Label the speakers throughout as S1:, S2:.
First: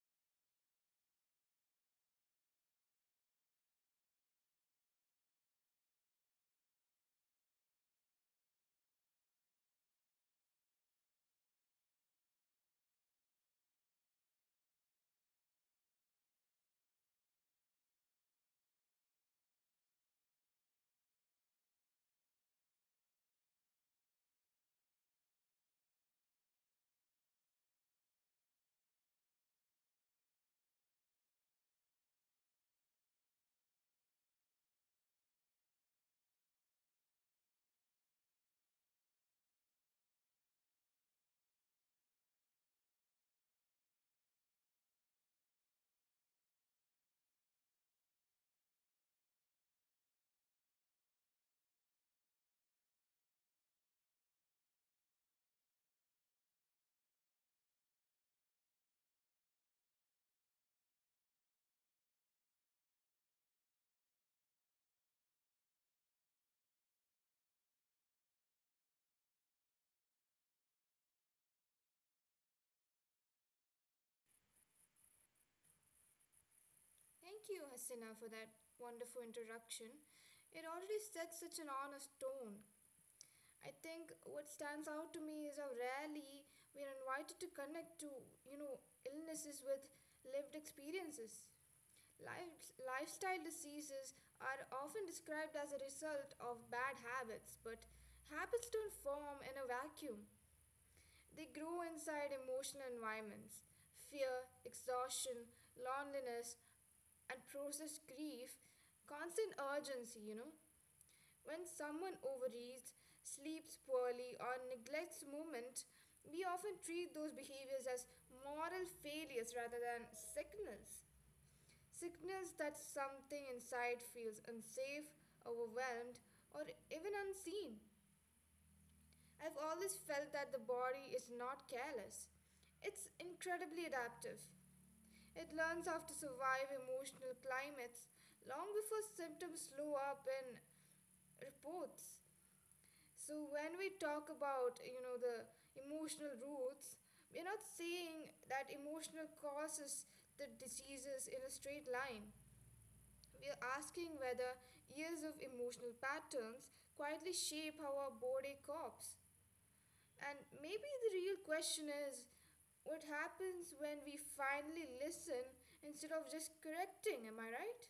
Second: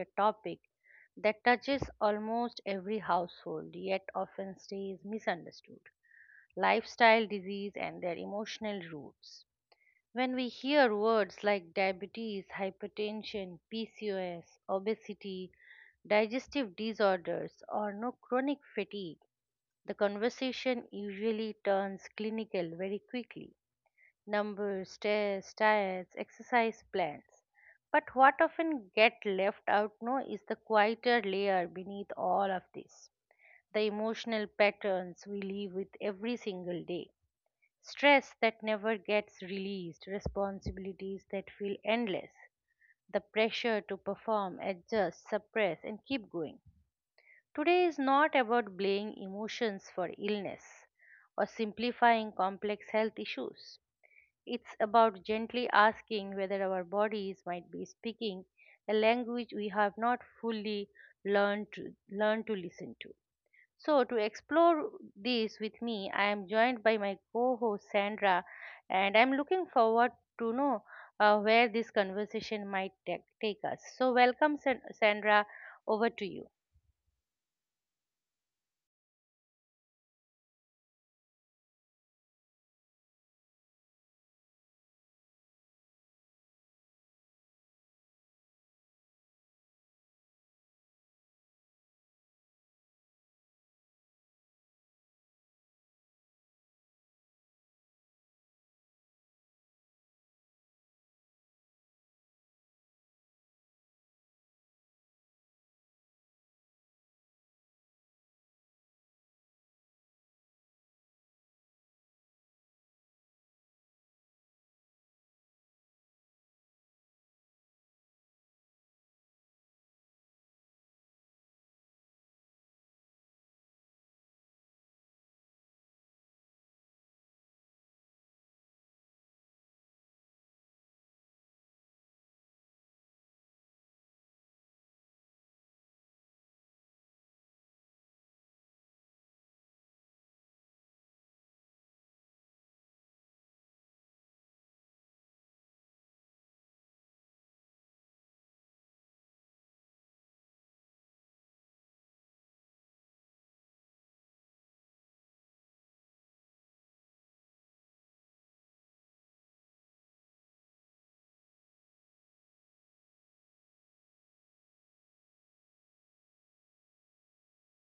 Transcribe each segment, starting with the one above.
S1: a topic that touches almost every household yet often stays misunderstood: lifestyle disease and their emotional roots. When we hear words like diabetes, hypertension, PCOS, obesity, digestive disorders, or no chronic fatigue, the conversation usually turns clinical very quickly: numbers, tests, diets, exercise plans. But what often get left out no is the quieter layer beneath all of this. The emotional patterns we live with every single day. Stress that never gets released, responsibilities that feel endless, the pressure to perform, adjust, suppress, and keep going. Today is not about blaming emotions for illness or simplifying complex health issues. It's about gently asking whether our bodies might be speaking a language we have not fully learned to listen to. So, to explore this with me, I am joined by my co-host Sandra, and I'm looking forward to know where this conversation might take us. So, welcome, Sandra. Over to you.
S2: Thank you, Hasina, for that wonderful introduction. It already sets such an honest tone. I think what stands out to me is how rarely we are invited to connect to, you know, illnesses with lived experiences. Lifestyle diseases are often described as a result of bad habits, but habits don't form in a vacuum. They grow inside emotional environments. Fear, exhaustion, loneliness, and processed grief, constant urgency. When someone overeats, sleeps poorly, or neglects movement, we often treat those behaviors as moral failures rather than signals. Signals that something inside feels unsafe, overwhelmed, or even unseen. I've always felt that the body is not careless. It's incredibly adaptive. It learns how to survive emotional climates long before symptoms slow up in reports. So when we talk about, the emotional roots, we're not saying that emotional causes the diseases in a straight line. We are asking whether years of emotional patterns quietly shape how our body copes. And maybe the real question is what happens when we finally listen instead of just correcting? Am I right?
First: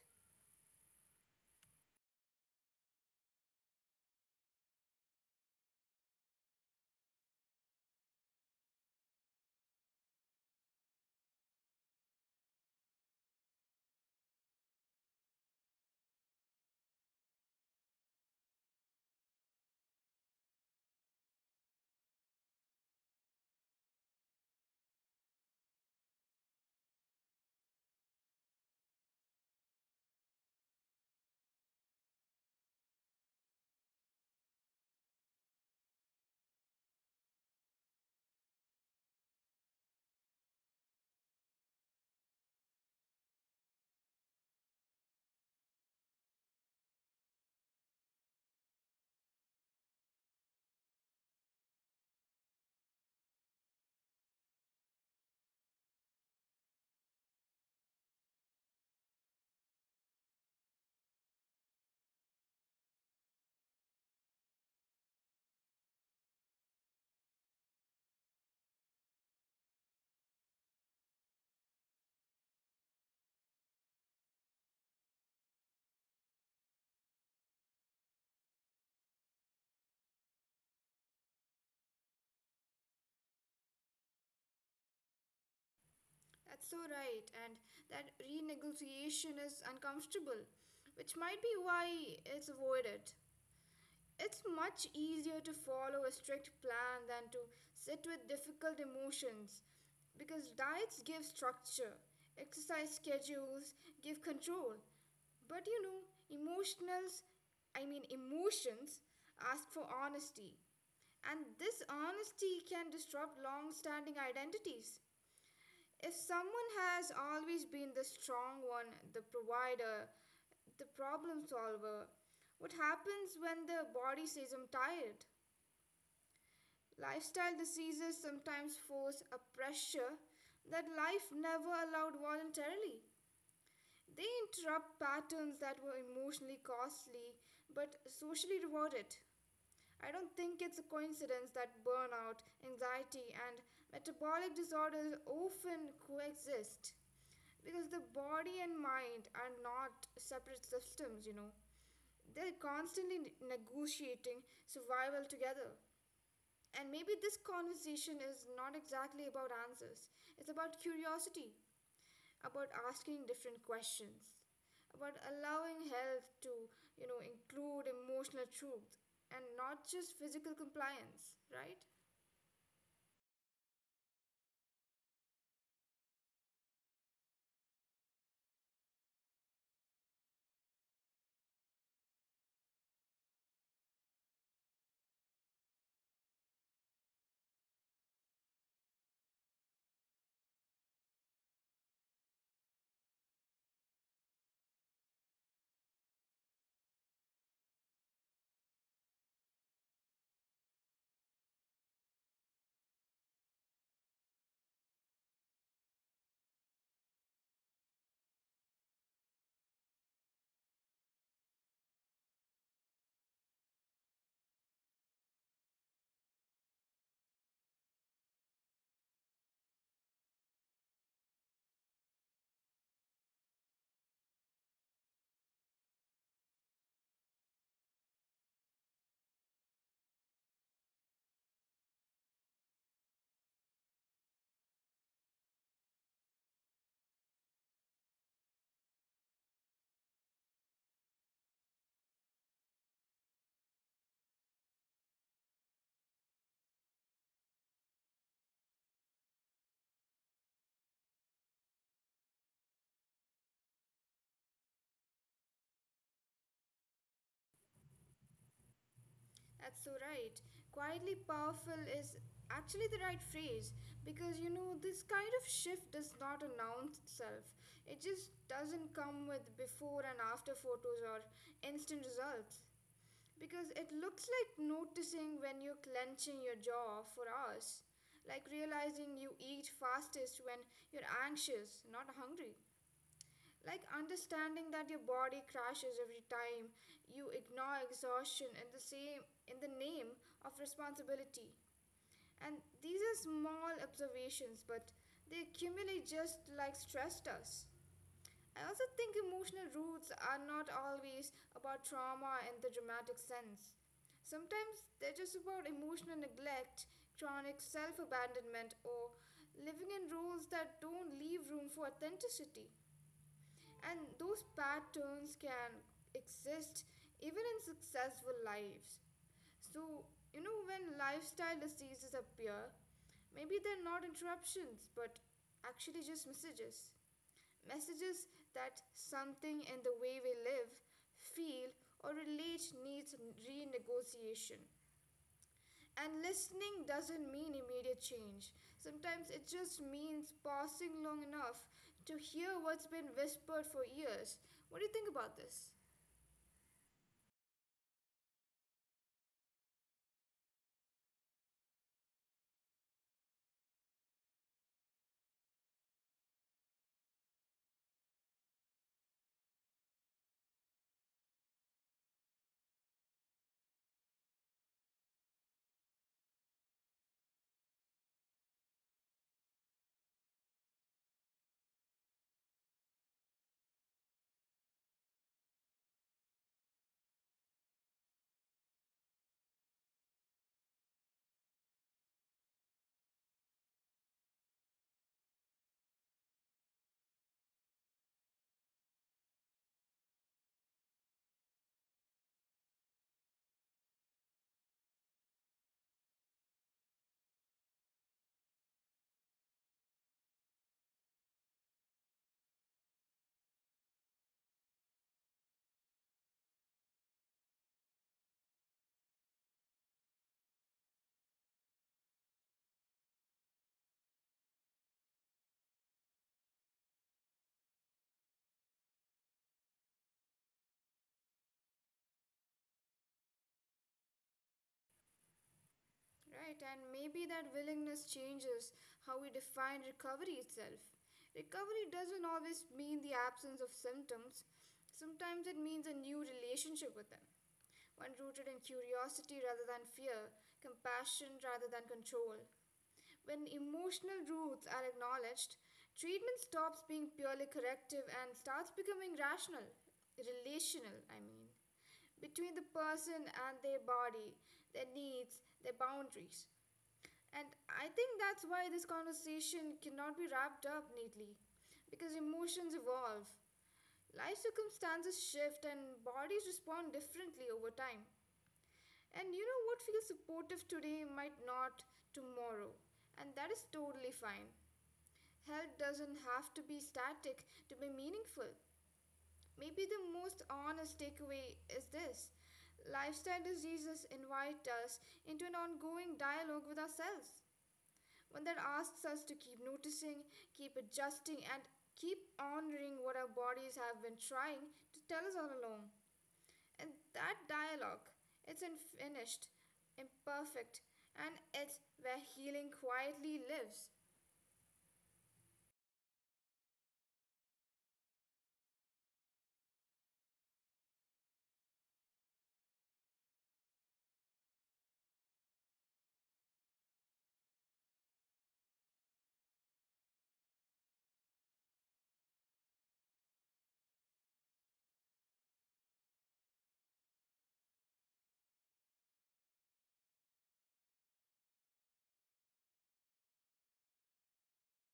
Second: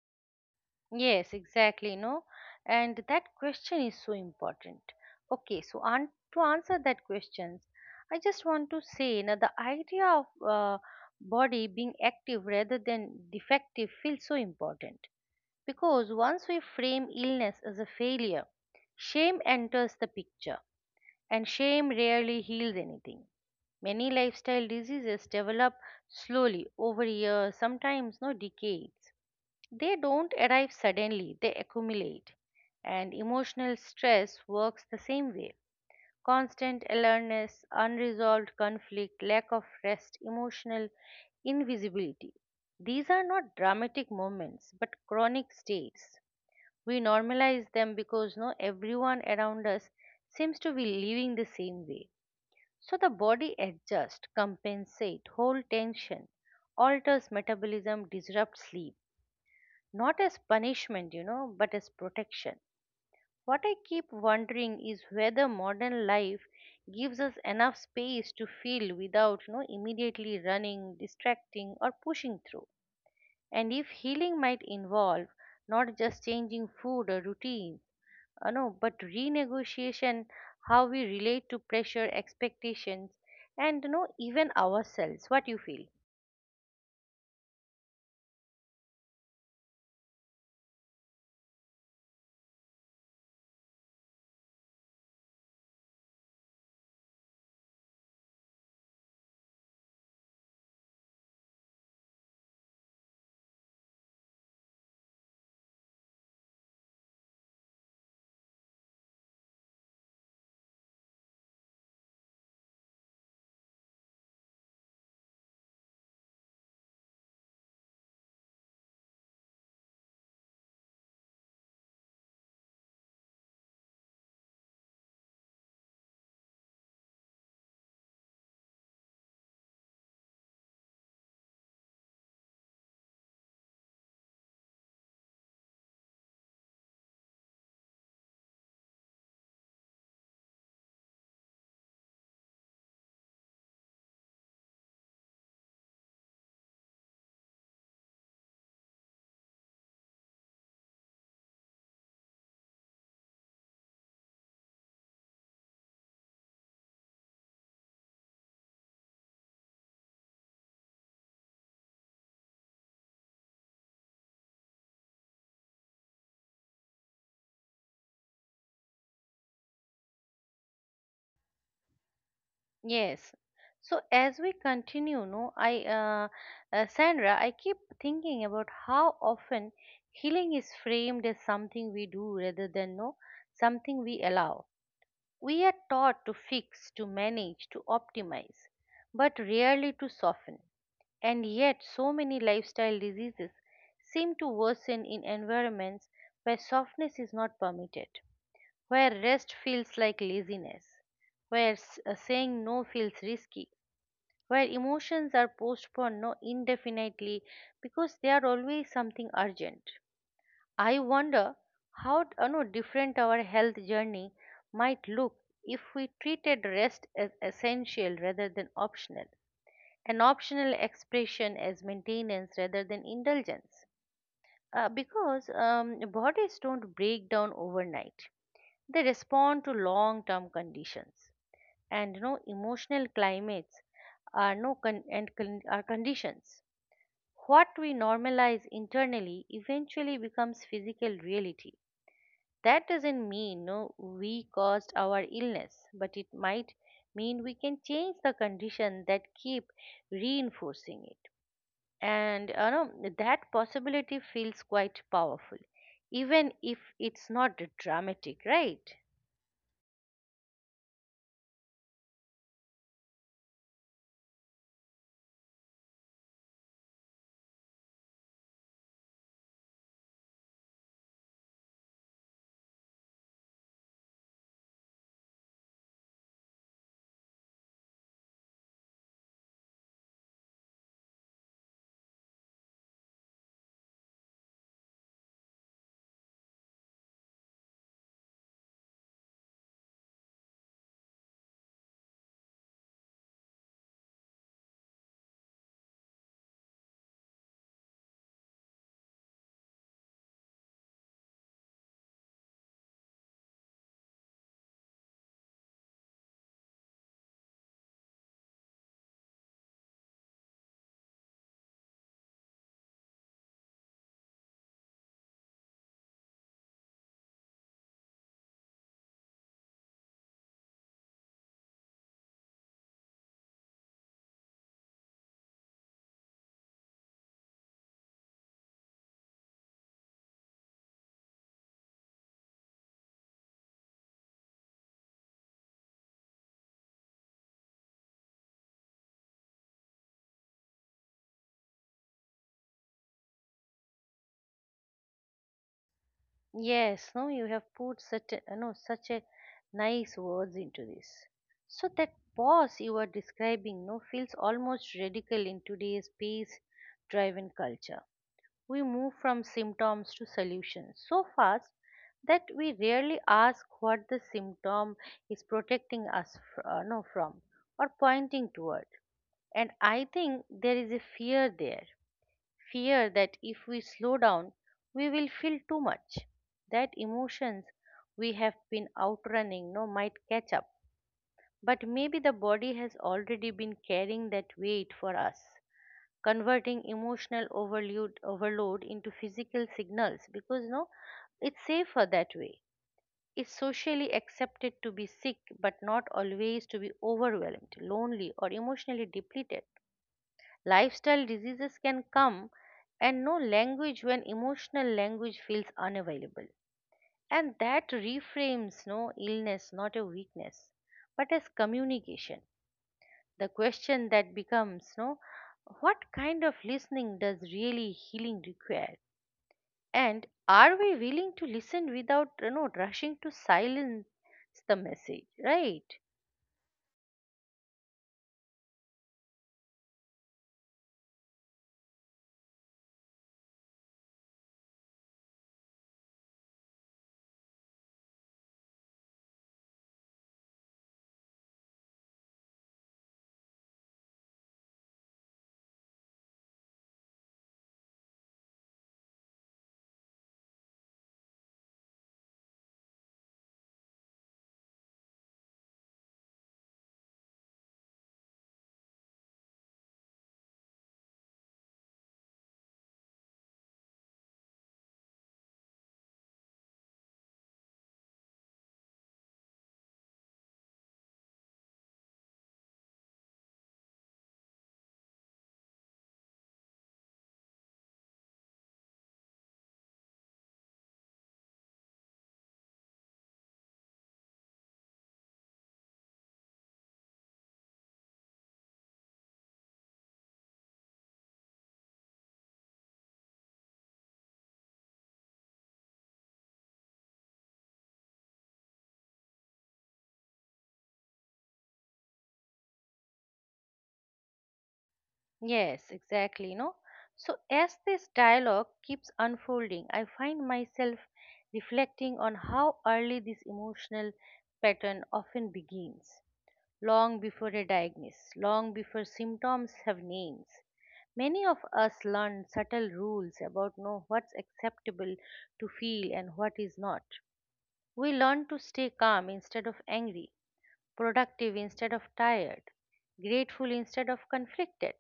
S1: Yes, exactly, no. And that question is so important. Okay, so an to answer that questions, I just want to say now the idea of body being active rather than defective feels so important because once we frame illness as a failure, shame enters the picture, and shame rarely heals anything. Many lifestyle diseases develop slowly over years, sometimes no decades. They don't arrive suddenly, they accumulate. And emotional stress works the same way. Constant alertness, unresolved conflict, lack of rest, emotional invisibility. These are not dramatic moments but chronic states. We normalize them because no everyone around us seems to be living the same way. So the body adjusts, compensates, hold tension, alters metabolism, disrupts sleep not as punishment, but as protection. What I keep wondering is whether modern life gives us enough space to feel without, immediately running, distracting, or pushing through. And if healing might involve not just changing food or routine, no, but renegotiation how we relate to pressure, expectations, and even ourselves. What you feel?
S2: That's so right. And that renegotiation is uncomfortable, which might be why it's avoided. It's much easier to follow a strict plan than to sit with difficult emotions because diets give structure, exercise schedules give control. But you know, emotionals, I mean, emotions ask for honesty, and this honesty can disrupt long standing identities. If someone has always been the strong one, the provider, the problem solver, what happens when the body says, I'm tired? Lifestyle diseases sometimes force a pressure that life never allowed voluntarily. They interrupt patterns that were emotionally costly but socially rewarded. I don't think it's a coincidence that burnout, anxiety, and metabolic disorders often coexist because the body and mind are not separate systems, you know. They're constantly negotiating survival together. And maybe this conversation is not exactly about answers, it's about curiosity, about asking different questions, about allowing health to, include emotional truth and not just physical compliance, right?
S1: Yes. So as we continue, no, Sandra, I keep thinking about how often healing is framed as something we do rather than no, something we allow. We are taught to fix, to manage, to optimize, but rarely to soften. And yet, so many lifestyle diseases seem to worsen in environments where softness is not permitted, where rest feels like laziness, where saying no feels risky, where emotions are postponed no indefinitely because they are always something urgent. I wonder how no, different our health journey might look if we treated rest as essential rather than optional, an optional expression as maintenance rather than indulgence. Because bodies don't break down overnight, they respond to long term conditions and emotional climates are no are conditions. What we normalize internally eventually becomes physical reality. That doesn't mean no we caused our illness, but it might mean we can change the condition that keep reinforcing it. And that possibility feels quite powerful, even if it's not dramatic, right?
S2: That's so right. Quietly powerful is actually the right phrase because this kind of shift does not announce itself. It just doesn't come with before and after photos or instant results. Because it looks like noticing when you're clenching your jaw for us, like realizing you eat fastest when you're anxious, not hungry. Like understanding that your body crashes every time you ignore exhaustion in the name of responsibility. And these are small observations, but they accumulate just like stress does. I also think emotional roots are not always about trauma in the dramatic sense. Sometimes they're just about emotional neglect, chronic self abandonment, or living in roles that don't leave room for authenticity. And those patterns can exist even in successful lives. So, when lifestyle diseases appear, maybe they're not interruptions, but actually just messages messages that something in the way we live, feel, or relate needs renegotiation. And listening doesn't mean immediate change. Sometimes it just means pausing long enough to hear what's been whispered for years. What do you think about this?
S1: Yes, no, you have put such a, no, such a nice words into this. So that pause you are describing, no, feels almost radical in today's pace-driven culture. We move from symptoms to solutions so fast that we rarely ask what the symptom is protecting us no, from, or pointing toward. And I think there is a fear there, fear that if we slow down, we will feel too much, that emotions we have been outrunning no might catch up. But maybe the body has already been carrying that weight for us, converting emotional overload into physical signals because no, it's safer that way. It's socially accepted to be sick, but not always to be overwhelmed, lonely, or emotionally depleted. Lifestyle diseases can come, and no language when emotional language feels unavailable. And that reframes no illness, not a weakness, but as communication. The question that becomes no, what kind of listening does really healing require? And are we willing to listen without rushing to silence the message, right?
S2: Right, and maybe that willingness changes how we define recovery itself. Recovery doesn't always mean the absence of symptoms, sometimes it means a new relationship with them. One rooted in curiosity rather than fear, compassion rather than control. When emotional roots are acknowledged, treatment stops being purely corrective and starts becoming rational, relational, I mean, between the person and their body, their needs, their boundaries. And I think that's why this conversation cannot be wrapped up neatly, because emotions evolve. Life circumstances shift and bodies respond differently over time. And what feels supportive today might not tomorrow, and that is totally fine. Health doesn't have to be static to be meaningful. Maybe the most honest takeaway is this: lifestyle diseases invite us into an ongoing dialogue with ourselves, one that asks us to keep noticing, keep adjusting, and keep honoring what our bodies have been trying to tell us all along. And that dialogue, it's unfinished, imperfect, and it's where healing quietly lives.
S1: Yes, exactly. No, so as this dialogue keeps unfolding, I find myself reflecting on how early this emotional pattern often begins, long before a diagnosis, long before symptoms have names. Many of us learn subtle rules about know what's acceptable to feel and what is not. We learn to stay calm instead of angry, productive instead of tired, grateful instead of conflicted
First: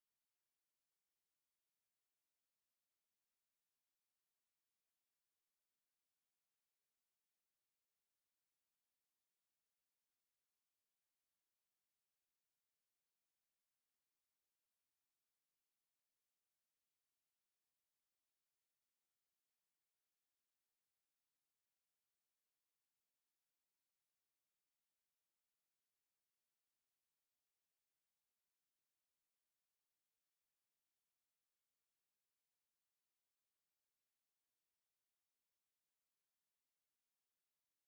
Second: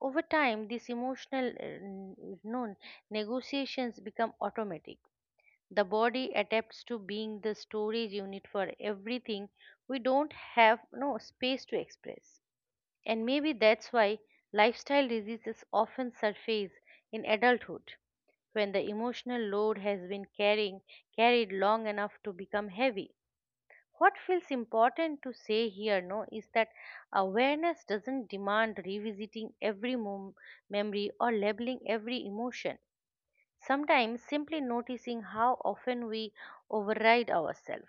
S1: over time. These emotional no, negotiations become automatic. The body adapts to being the storage unit for everything we don't have no space to express. And maybe that's why lifestyle diseases often surface in adulthood, when the emotional load has been carrying carried long enough to become heavy. What feels important to say here no is that awareness doesn't demand revisiting every memory or labeling every emotion. Sometimes simply noticing how often we override ourselves,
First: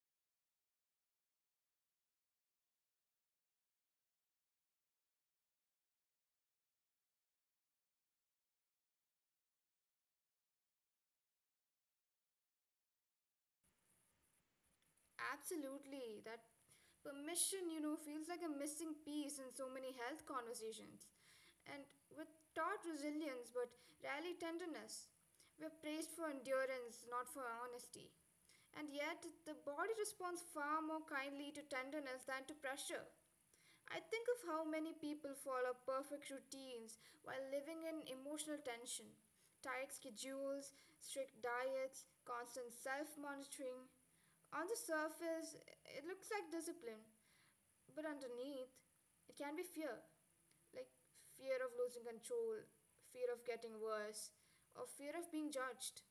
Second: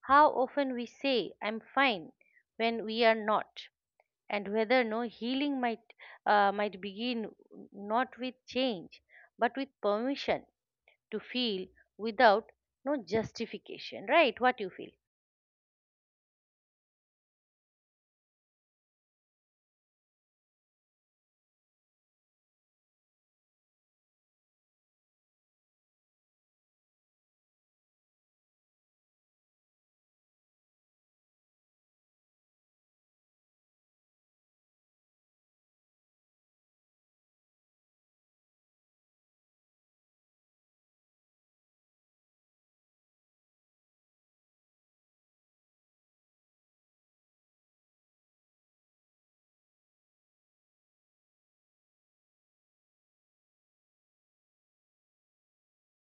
S1: how often we say I'm fine when we are not, and whether no healing might begin not with change but with permission to feel without no justification, right? What you feel?
S2: Absolutely. That permission feels like a missing piece in so many health conversations. And we're taught resilience, but rarely tenderness. We're praised for endurance, not for honesty. And yet, the body responds far more kindly to tenderness than to pressure. I think of how many people follow perfect routines while living in emotional tension. Tight schedules, strict diets, constant self monitoring. On the surface, it looks like discipline, but underneath, it can be fear. Like fear of losing control, fear of getting worse, or fear of being judged.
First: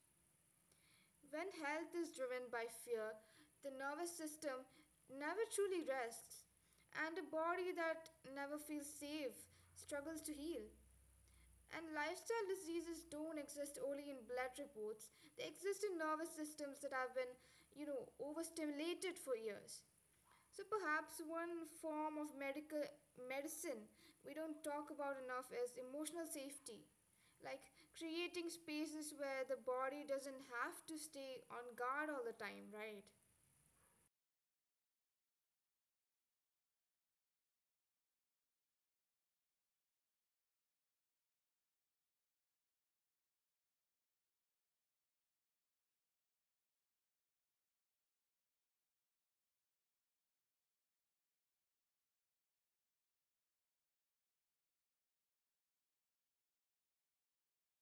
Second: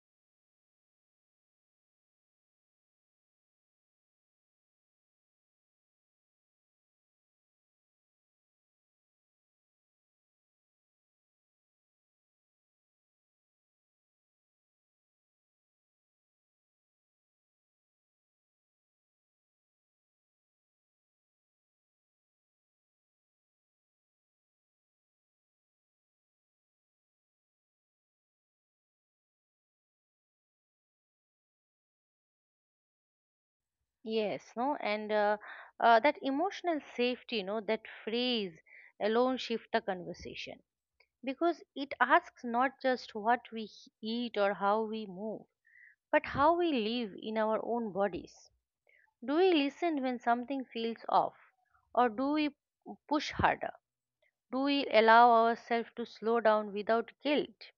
S2: When health is driven by fear, the nervous system never truly rests, and a body that never feels safe struggles to heal. And lifestyle diseases don't exist only in blood reports, they exist in nervous systems that have been, overstimulated for years. So perhaps one form of medical medicine we don't talk about enough is emotional safety. Like creating spaces where the body doesn't have to stay on guard all the time, right?
S1: Yes, no, and that emotional safety, no, that phrase alone shift the conversation because it asks not just what we eat or how we move, but how we live in our own bodies. Do we listen when something feels off, or do we push harder? Do we allow ourselves to slow down without guilt?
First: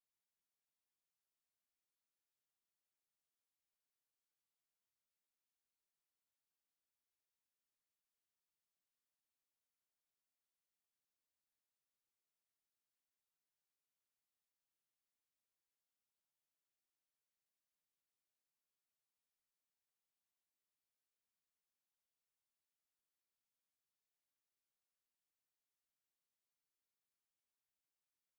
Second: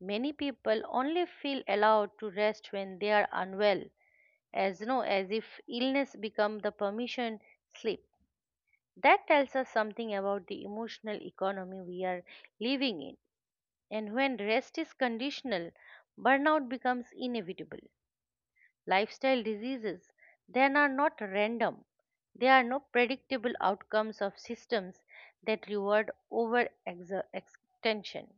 S1: Many people only feel allowed to rest when they are unwell, as as if illness become the permission slip that tells us something about the emotional economy we are living in. And when rest is conditional, burnout becomes inevitable. Lifestyle diseases then are not random, they are no predictable outcomes of systems that reward over extension.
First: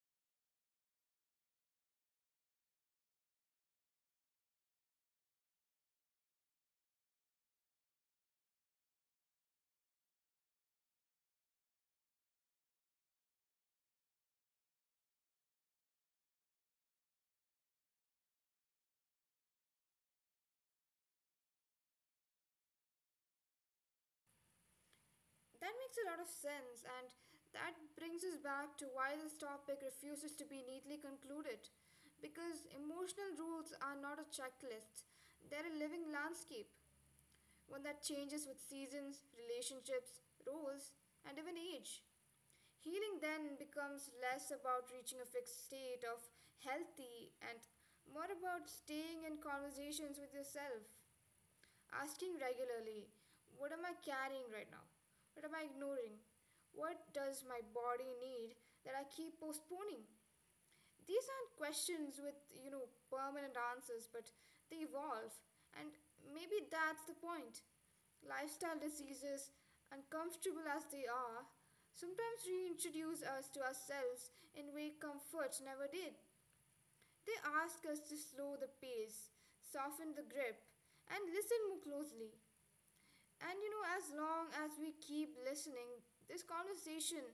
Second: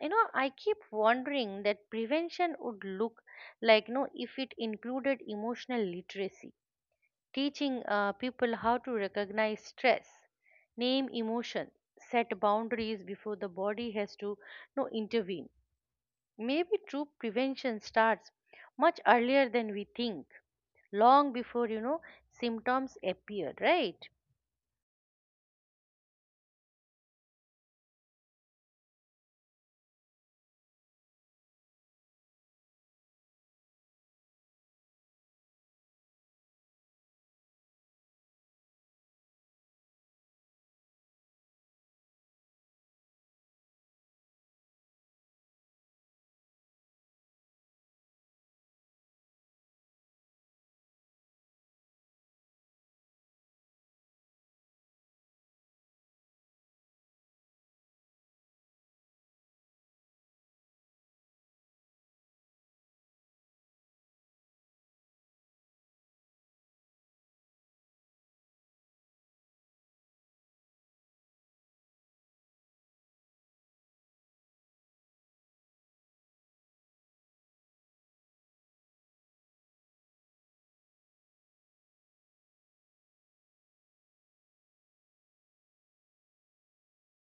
S1: I keep wondering that prevention would look like no if it included emotional literacy, teaching people how to recognize stress, name emotion, set boundaries before the body has to no intervene. Maybe true prevention starts much earlier than we think, long before symptoms appear, right?
S2: That makes a lot of sense, and that brings us back to why this topic refuses to be neatly concluded. Because emotional rules are not a checklist, they're a living landscape, one that changes with seasons, relationships, roles, and even age. Healing then becomes less about reaching a fixed state of healthy and more about staying in conversations with yourself, asking regularly, what am I carrying right now? What am I ignoring? What does my body need that I keep postponing? These aren't questions with permanent answers, but they evolve. And maybe that's the point. Lifestyle diseases, uncomfortable as they are, sometimes reintroduce us to ourselves in way comfort never did. They ask us to slow the pace, soften the grip, and listen more closely. And as long as we keep listening, this conversation,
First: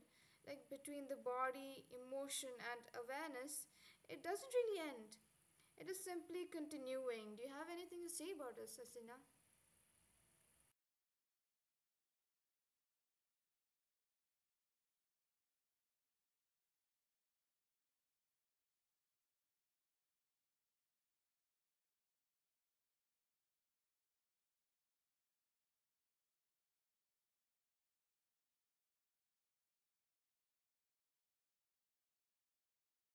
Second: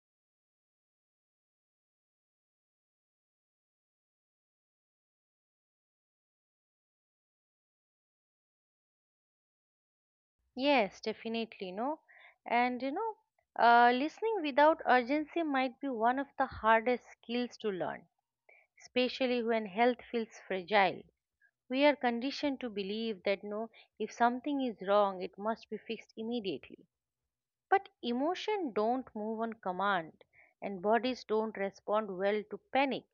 S2: like between the body, emotion, and awareness, it doesn't really end. It is simply continuing. Do you have anything to say about this, Asina?
S1: Yes, definitely, no. And listening without urgency might be one of the hardest skills to learn, especially when health feels fragile. We are conditioned to believe that no, if something is wrong, it must be fixed immediately. But emotion don't move on command, and bodies don't respond well to panic.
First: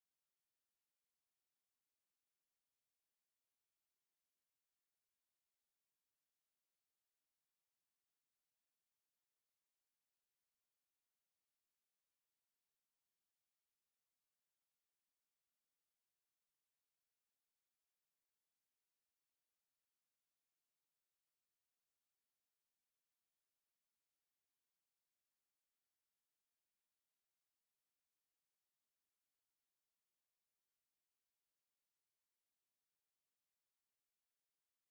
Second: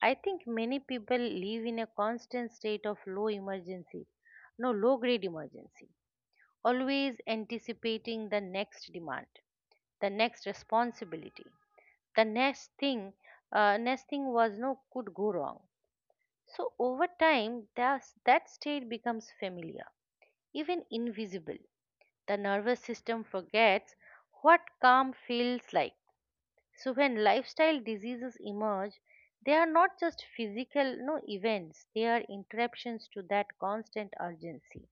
S1: I think many people live in a constant state of low emergency, no low grade emergency, always anticipating the next demand, the next responsibility, the next thing was no could go wrong. So over time, that state becomes familiar, even invisible. The nervous system forgets what calm feels like. So when lifestyle diseases emerge, they are not just physical no events, they are interruptions to that constant urgency.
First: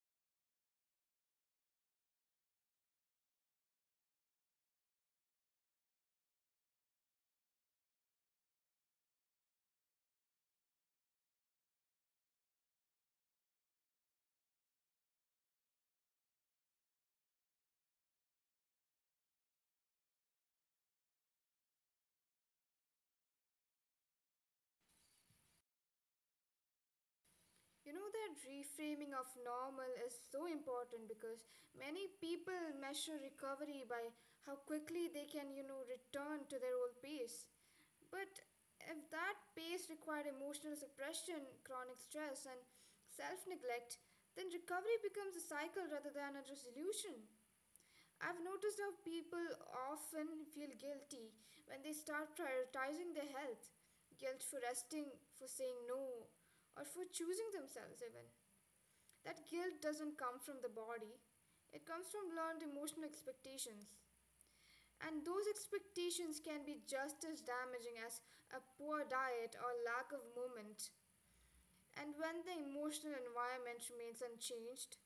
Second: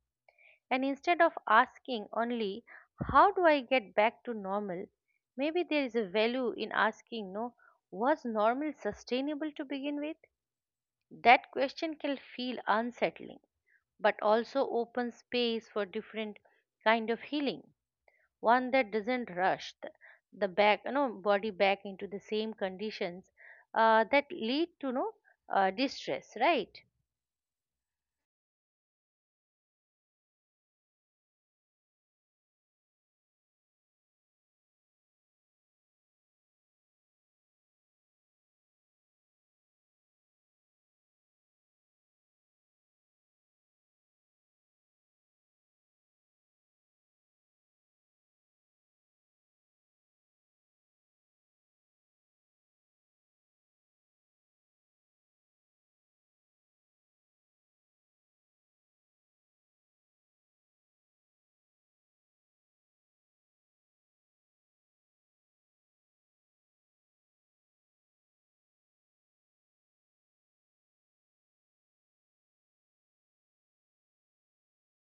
S1: And instead of asking only how do I get back to normal, maybe there is a value in asking no was normal sustainable to begin with? That question can feel unsettling but also open space for different kind of healing, one that doesn't rush the back body back into the same conditions that lead to no distress, right?
S2: You know that reframing of normal is so important because many people measure recovery by how quickly they can, return to their old pace. But if that pace required emotional suppression, chronic stress, and self neglect, then recovery becomes a cycle rather than a resolution. I've noticed how people often feel guilty when they start prioritizing their health, guilt for resting, for saying no, or for choosing themselves, even. That guilt doesn't come from the body, it comes from learned emotional expectations. And those expectations can be just as damaging as a poor diet or lack of movement. And when the emotional environment remains unchanged,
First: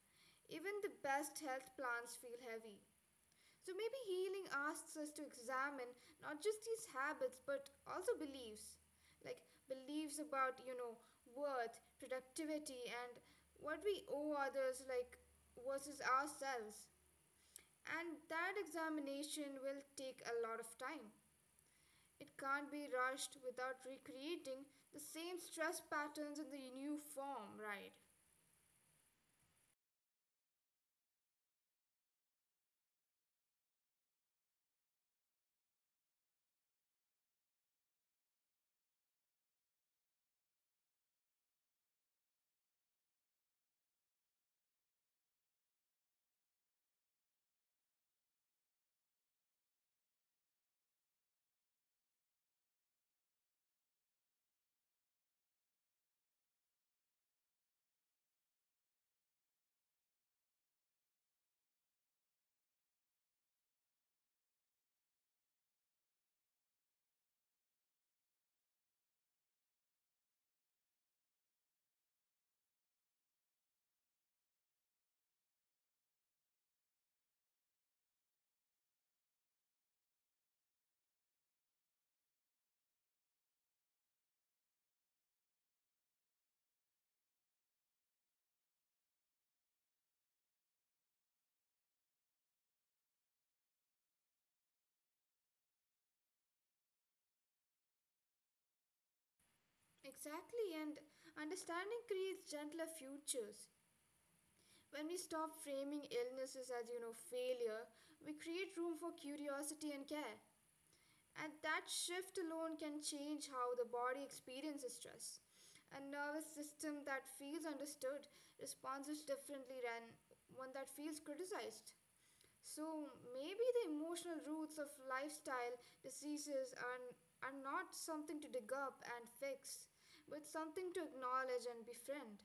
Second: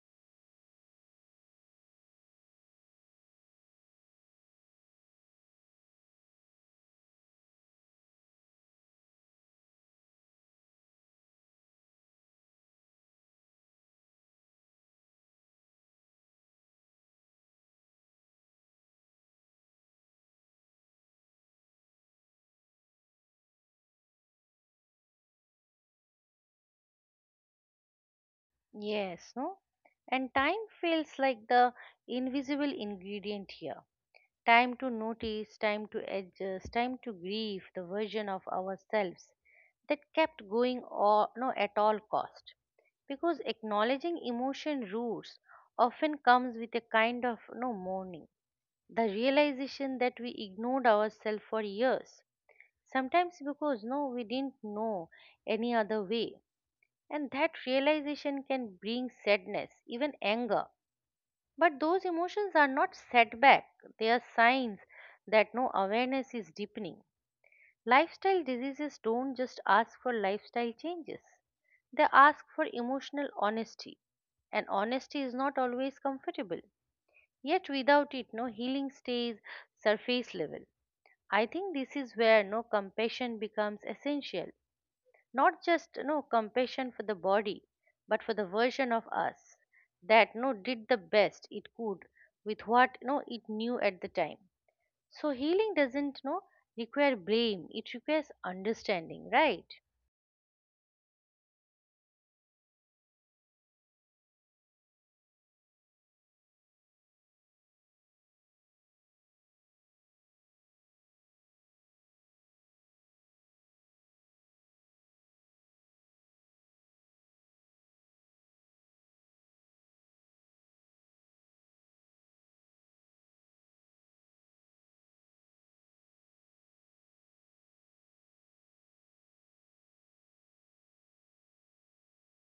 S2: even the best health plans feel heavy. So maybe healing asks us to examine not just these habits but also beliefs. Like beliefs about, worth, productivity, and what we owe others, like versus ourselves. And that examination will take a lot of time. It can't be rushed without recreating the same stress patterns in the new form, right?
S1: Yes, no. And time feels like the invisible ingredient here. Time to notice, time to adjust, time to grieve the version of ourselves that kept going or no at all cost. Because acknowledging emotion roots often comes with a kind of no mourning. The realization that we ignored ourselves for years, sometimes because no we didn't know any other way. And that realization can bring sadness, even anger, but those emotions are not setback, they are signs that no awareness is deepening. Lifestyle diseases don't just ask for lifestyle changes, they ask for emotional honesty. And honesty is not always comfortable. Yet, without it, no healing stays surface level. I think this is where no compassion becomes essential, not just no compassion for the body but for the version of us that no did the best it could with what no it knew at the time. So healing doesn't no require blame, it requires understanding, right?
S2: Exactly, and understanding creates gentler futures. When we stop framing illnesses as, failure, we create room for curiosity and care. And that shift alone can change how the body experiences stress. A nervous system that feels understood responds differently than one that feels criticized. So maybe the emotional roots of lifestyle diseases are not something to dig up and fix, but something to acknowledge and befriend.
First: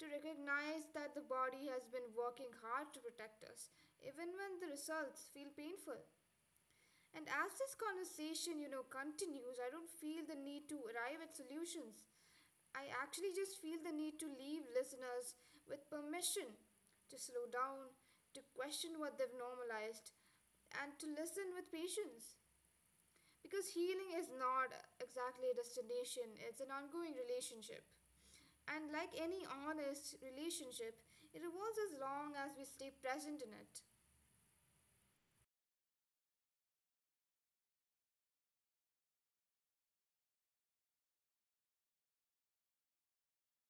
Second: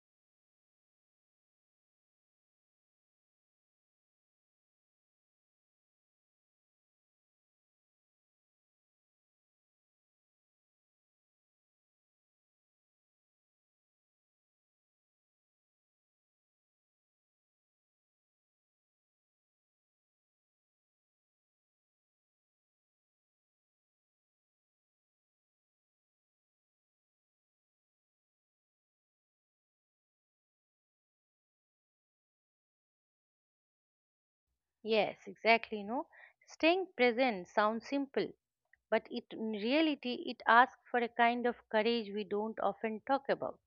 S2: To recognize that the body has been working hard to protect us, even when the results feel painful. And as this conversation, continues, I don't feel the need to arrive at solutions. I actually just feel the need to leave listeners with permission to slow down, to question what they've normalized, and to listen with patience. Because healing is not exactly a destination, it's an ongoing relationship. And like any honest relationship, it evolves as long as we stay present in it.
S1: Yes, exactly, no. Staying present sounds simple, but it in reality it asks for a kind of courage we don't often talk about.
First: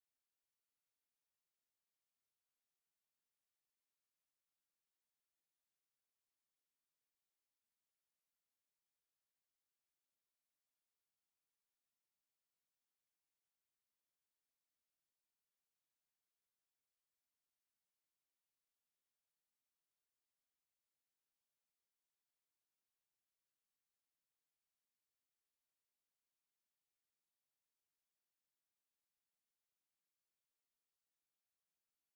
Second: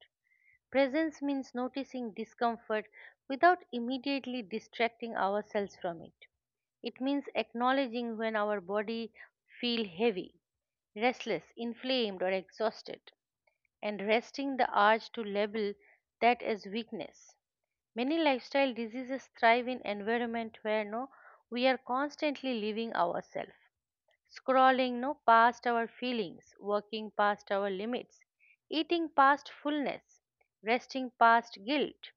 S1: Presence means noticing discomfort without immediately distracting ourselves from it. It means acknowledging when our body feel heavy, restless, inflamed or exhausted, and resting the urge to label that as weakness. Many lifestyle diseases thrive in environment where no we are constantly leaving ourselves, scrolling no past our feelings, working past our limits, eating past fullness, resting past guilt.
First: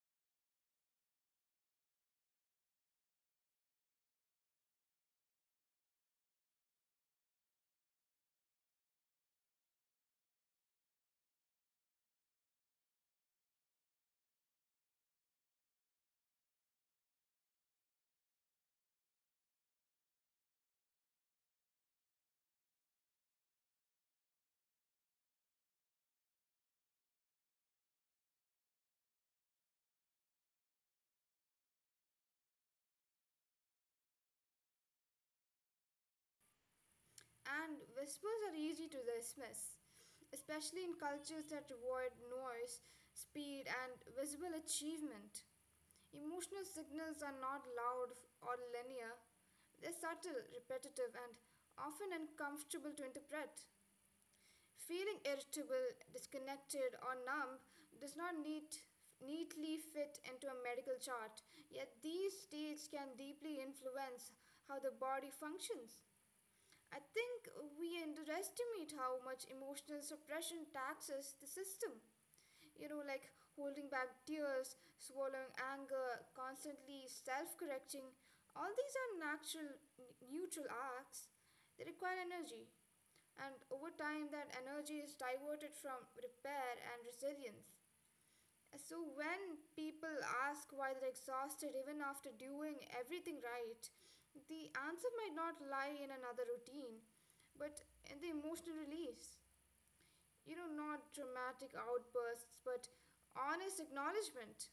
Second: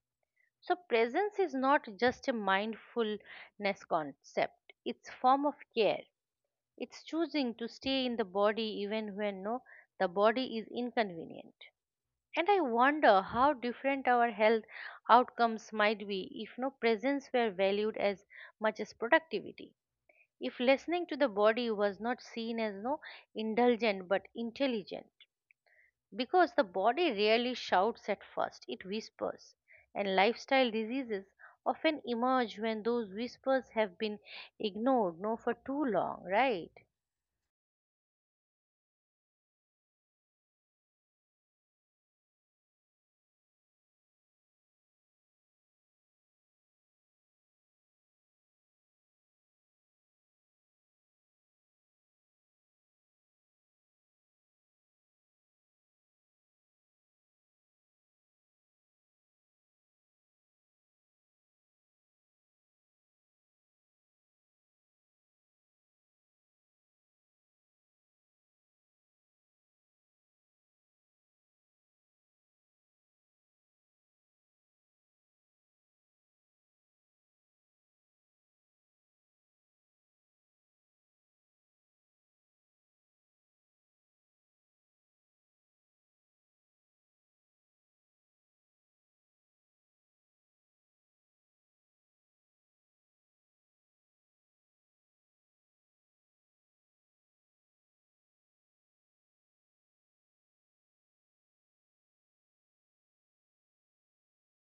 S1: So presence is not just a mindfulness concept, it's form of care. It's choosing to stay in the body even when no the body is inconvenient. And I wonder how different our health outcomes might be if no presence were valued as much as productivity. If listening to the body was not seen as no indulgent but intelligent. Because the body rarely shouts at first, it whispers. And lifestyle diseases often emerge when those whispers have been ignored no for too long, right?
S2: And whispers are easy to dismiss, especially in cultures that reward noise, speed, and visible achievement. Emotional signals are not loud or linear, they're subtle, repetitive, and often uncomfortable to interpret. Feeling irritable, disconnected, or numb does not neat, neatly fit into a medical chart, yet these states can deeply influence how the body functions. I think we underestimate how much emotional suppression taxes the system. Like holding back tears, swallowing anger, constantly self correcting. All these are natural, neutral acts. They require energy. And over time, that energy is diverted from repair and resilience. So when people ask why they're exhausted even after doing everything right, the answer might not lie in another routine, but in the emotional release. Not dramatic outbursts, but honest acknowledgement.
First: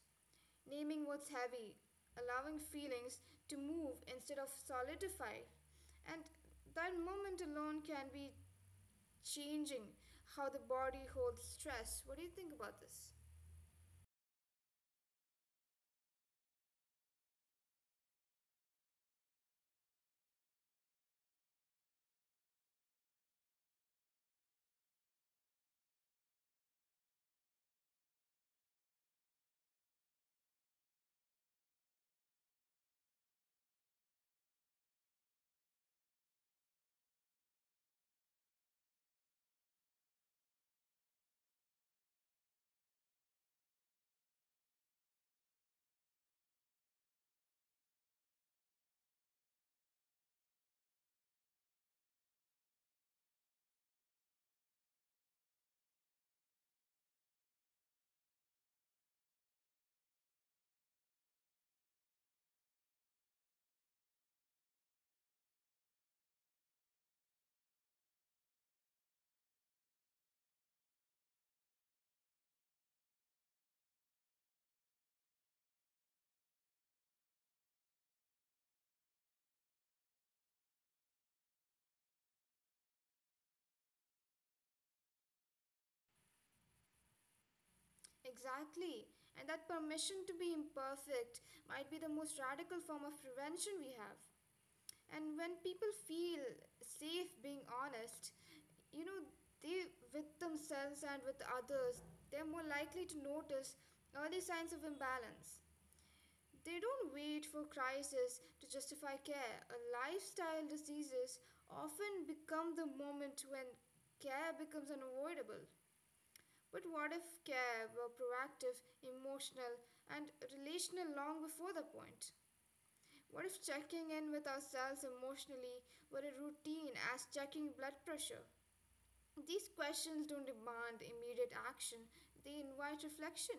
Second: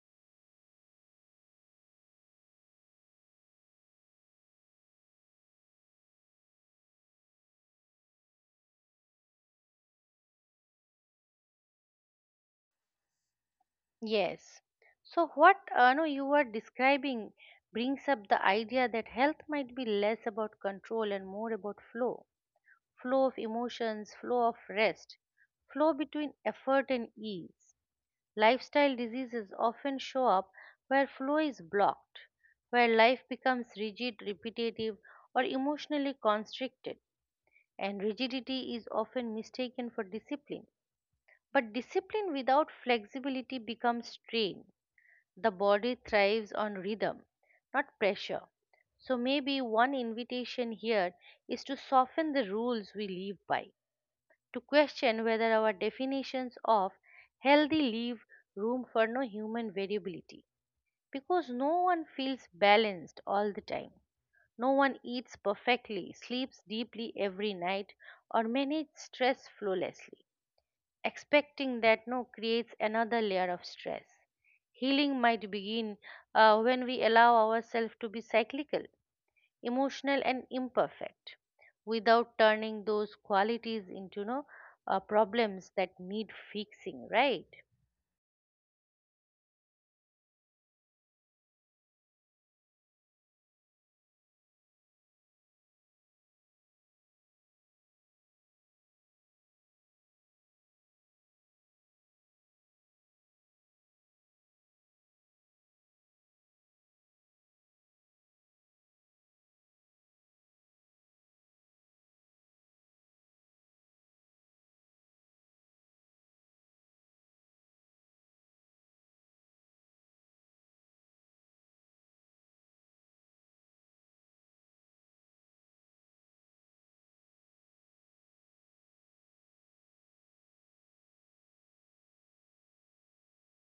S2: Naming what's heavy, allowing feelings to move instead of solidify. And that moment alone can be changing how the body holds stress. What do you think about this?
S1: Yes. So what no, you are describing brings up the idea that health might be less about control and more about flow, flow of emotions, flow of rest, flow between effort and ease. Lifestyle diseases often show up where flow is blocked, where life becomes rigid, repetitive, or emotionally constricted, and rigidity is often mistaken for discipline. But discipline without flexibility becomes strain the body thrives on rhythm, not pressure. So maybe one invitation here is to soften the rules we live by, to question whether our definitions of healthy leave room for human variability. Because no one feels balanced all the time. No one eats perfectly, sleeps deeply every night, or manages stress flawlessly. Expecting that no creates another layer of stress. Healing might begin when we allow ourselves to be cyclical, emotional, and imperfect without turning those qualities into no, problems that need fixing, right?
S2: Exactly. And that permission to be imperfect might be the most radical form of prevention we have. And when people feel safe being honest, you know, they with themselves and with others, they're more likely to notice early signs of imbalance. They don't wait for crisis to justify care. A lifestyle diseases often become the moment when care becomes unavoidable. But what if care were proactive, emotional, and relational long before the point? What if checking in with ourselves emotionally were a routine as checking blood pressure? These questions don't demand immediate action, they invite reflection.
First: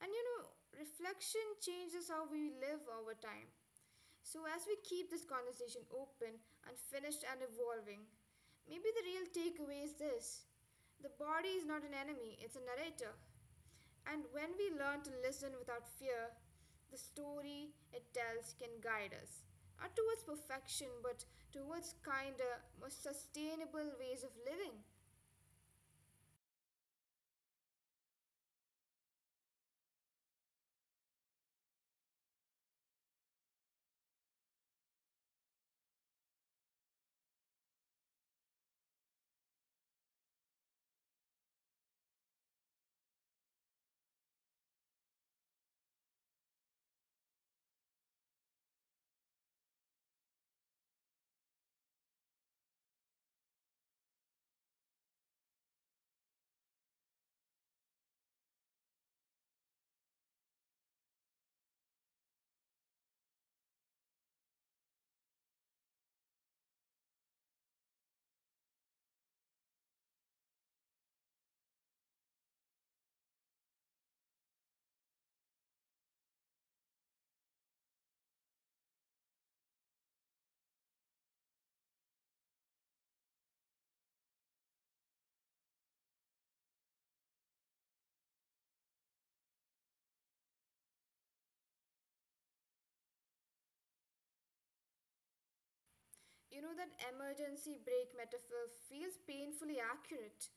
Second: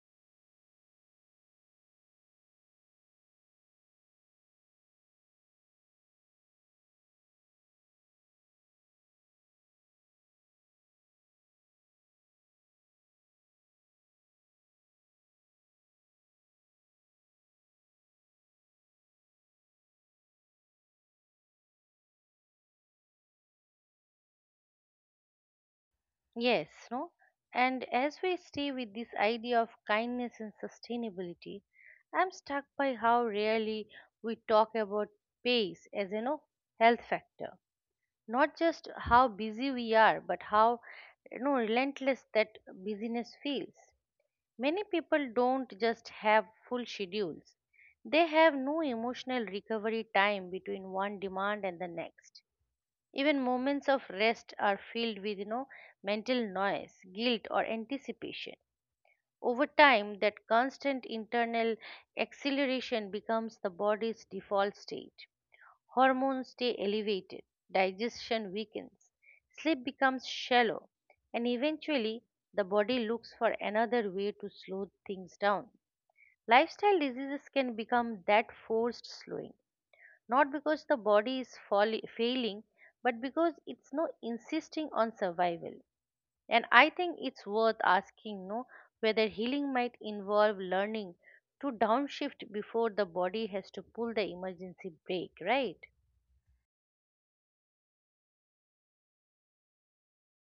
S2: And reflection changes how we live over time. So, as we keep this conversation open, unfinished, and evolving, maybe the real takeaway is this: the body is not an enemy, it's a narrator. And when we learn to listen without fear, the story it tells can guide us, not towards perfection, but towards kinder, more sustainable ways of living.
S1: Yes, no? And as we stay with this idea of kindness and sustainability, I'm struck by how rarely we talk about pace as a know health factor. Not just how busy we are, but how relentless that busyness feels. Many people don't just have full schedules, they have no emotional recovery time between one demand and the next. Even moments of rest are filled with mental noise, guilt, or anticipation. Over time, that constant internal acceleration becomes the body's default state. Hormones stay elevated, digestion weakens, sleep becomes shallow, and eventually the body looks for another way to slow things down. Lifestyle diseases can become that forced slowing, not because the body is failing, but because it's no insisting on survival. And I think it's worth asking no whether healing might involve learning to downshift before the body has to pull the emergency brake, right?
S2: That emergency brake metaphor feels painfully accurate.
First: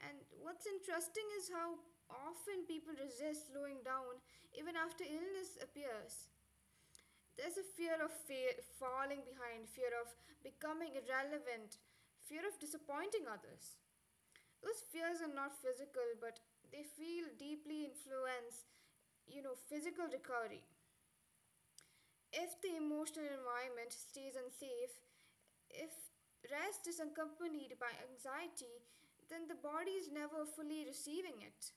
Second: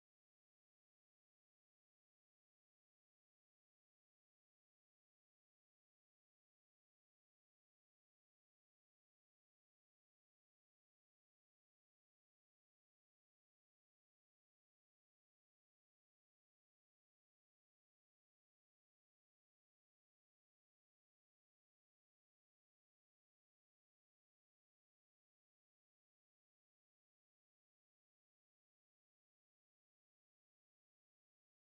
S2: And what's interesting is how often people resist slowing down even after illness appears. There's a fear of falling behind, fear of becoming irrelevant, fear of disappointing others. Those fears are not physical, but they feel deeply influence physical recovery. If the emotional environment stays unsafe, if rest is accompanied by anxiety, then the body is never fully receiving it.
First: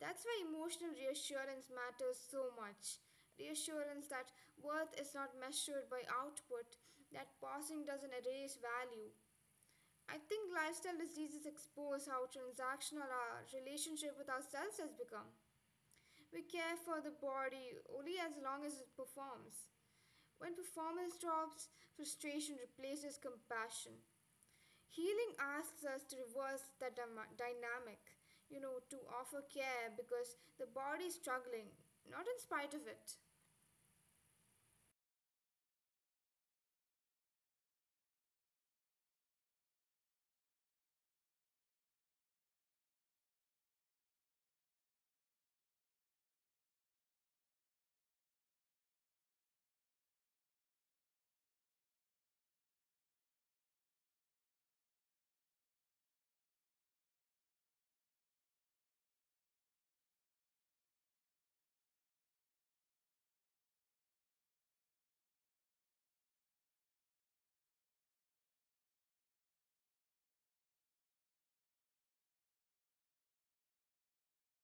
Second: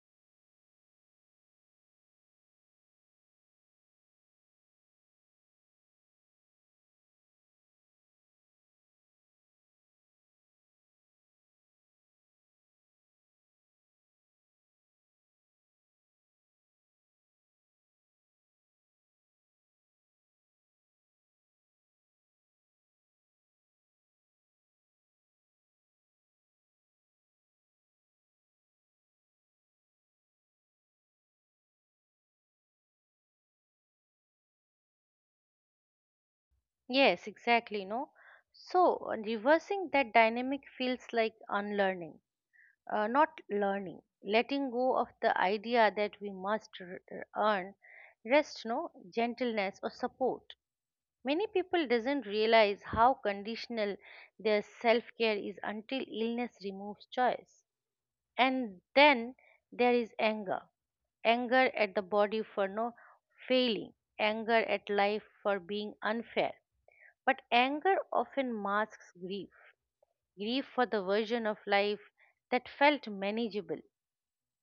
S2: That's why emotional reassurance matters so much. Reassurance that worth is not measured by output, that passing doesn't erase value. I think lifestyle diseases expose how transactional our relationship with ourselves has become. We care for the body only as long as it performs. When performance drops, frustration replaces compassion. Healing asks us to reverse that dynamic, to offer care because the body is struggling, not in spite of it.
S1: Yes, exactly, no. So, reversing that dynamic feels like unlearning not learning letting go of the idea that we must earn rest no gentleness or support many people doesn't realize how conditional their self-care is until illness removes choice and then there is anger anger at the body for no failing anger at life for being unfair but anger often masks grief grief for the version of life that felt manageable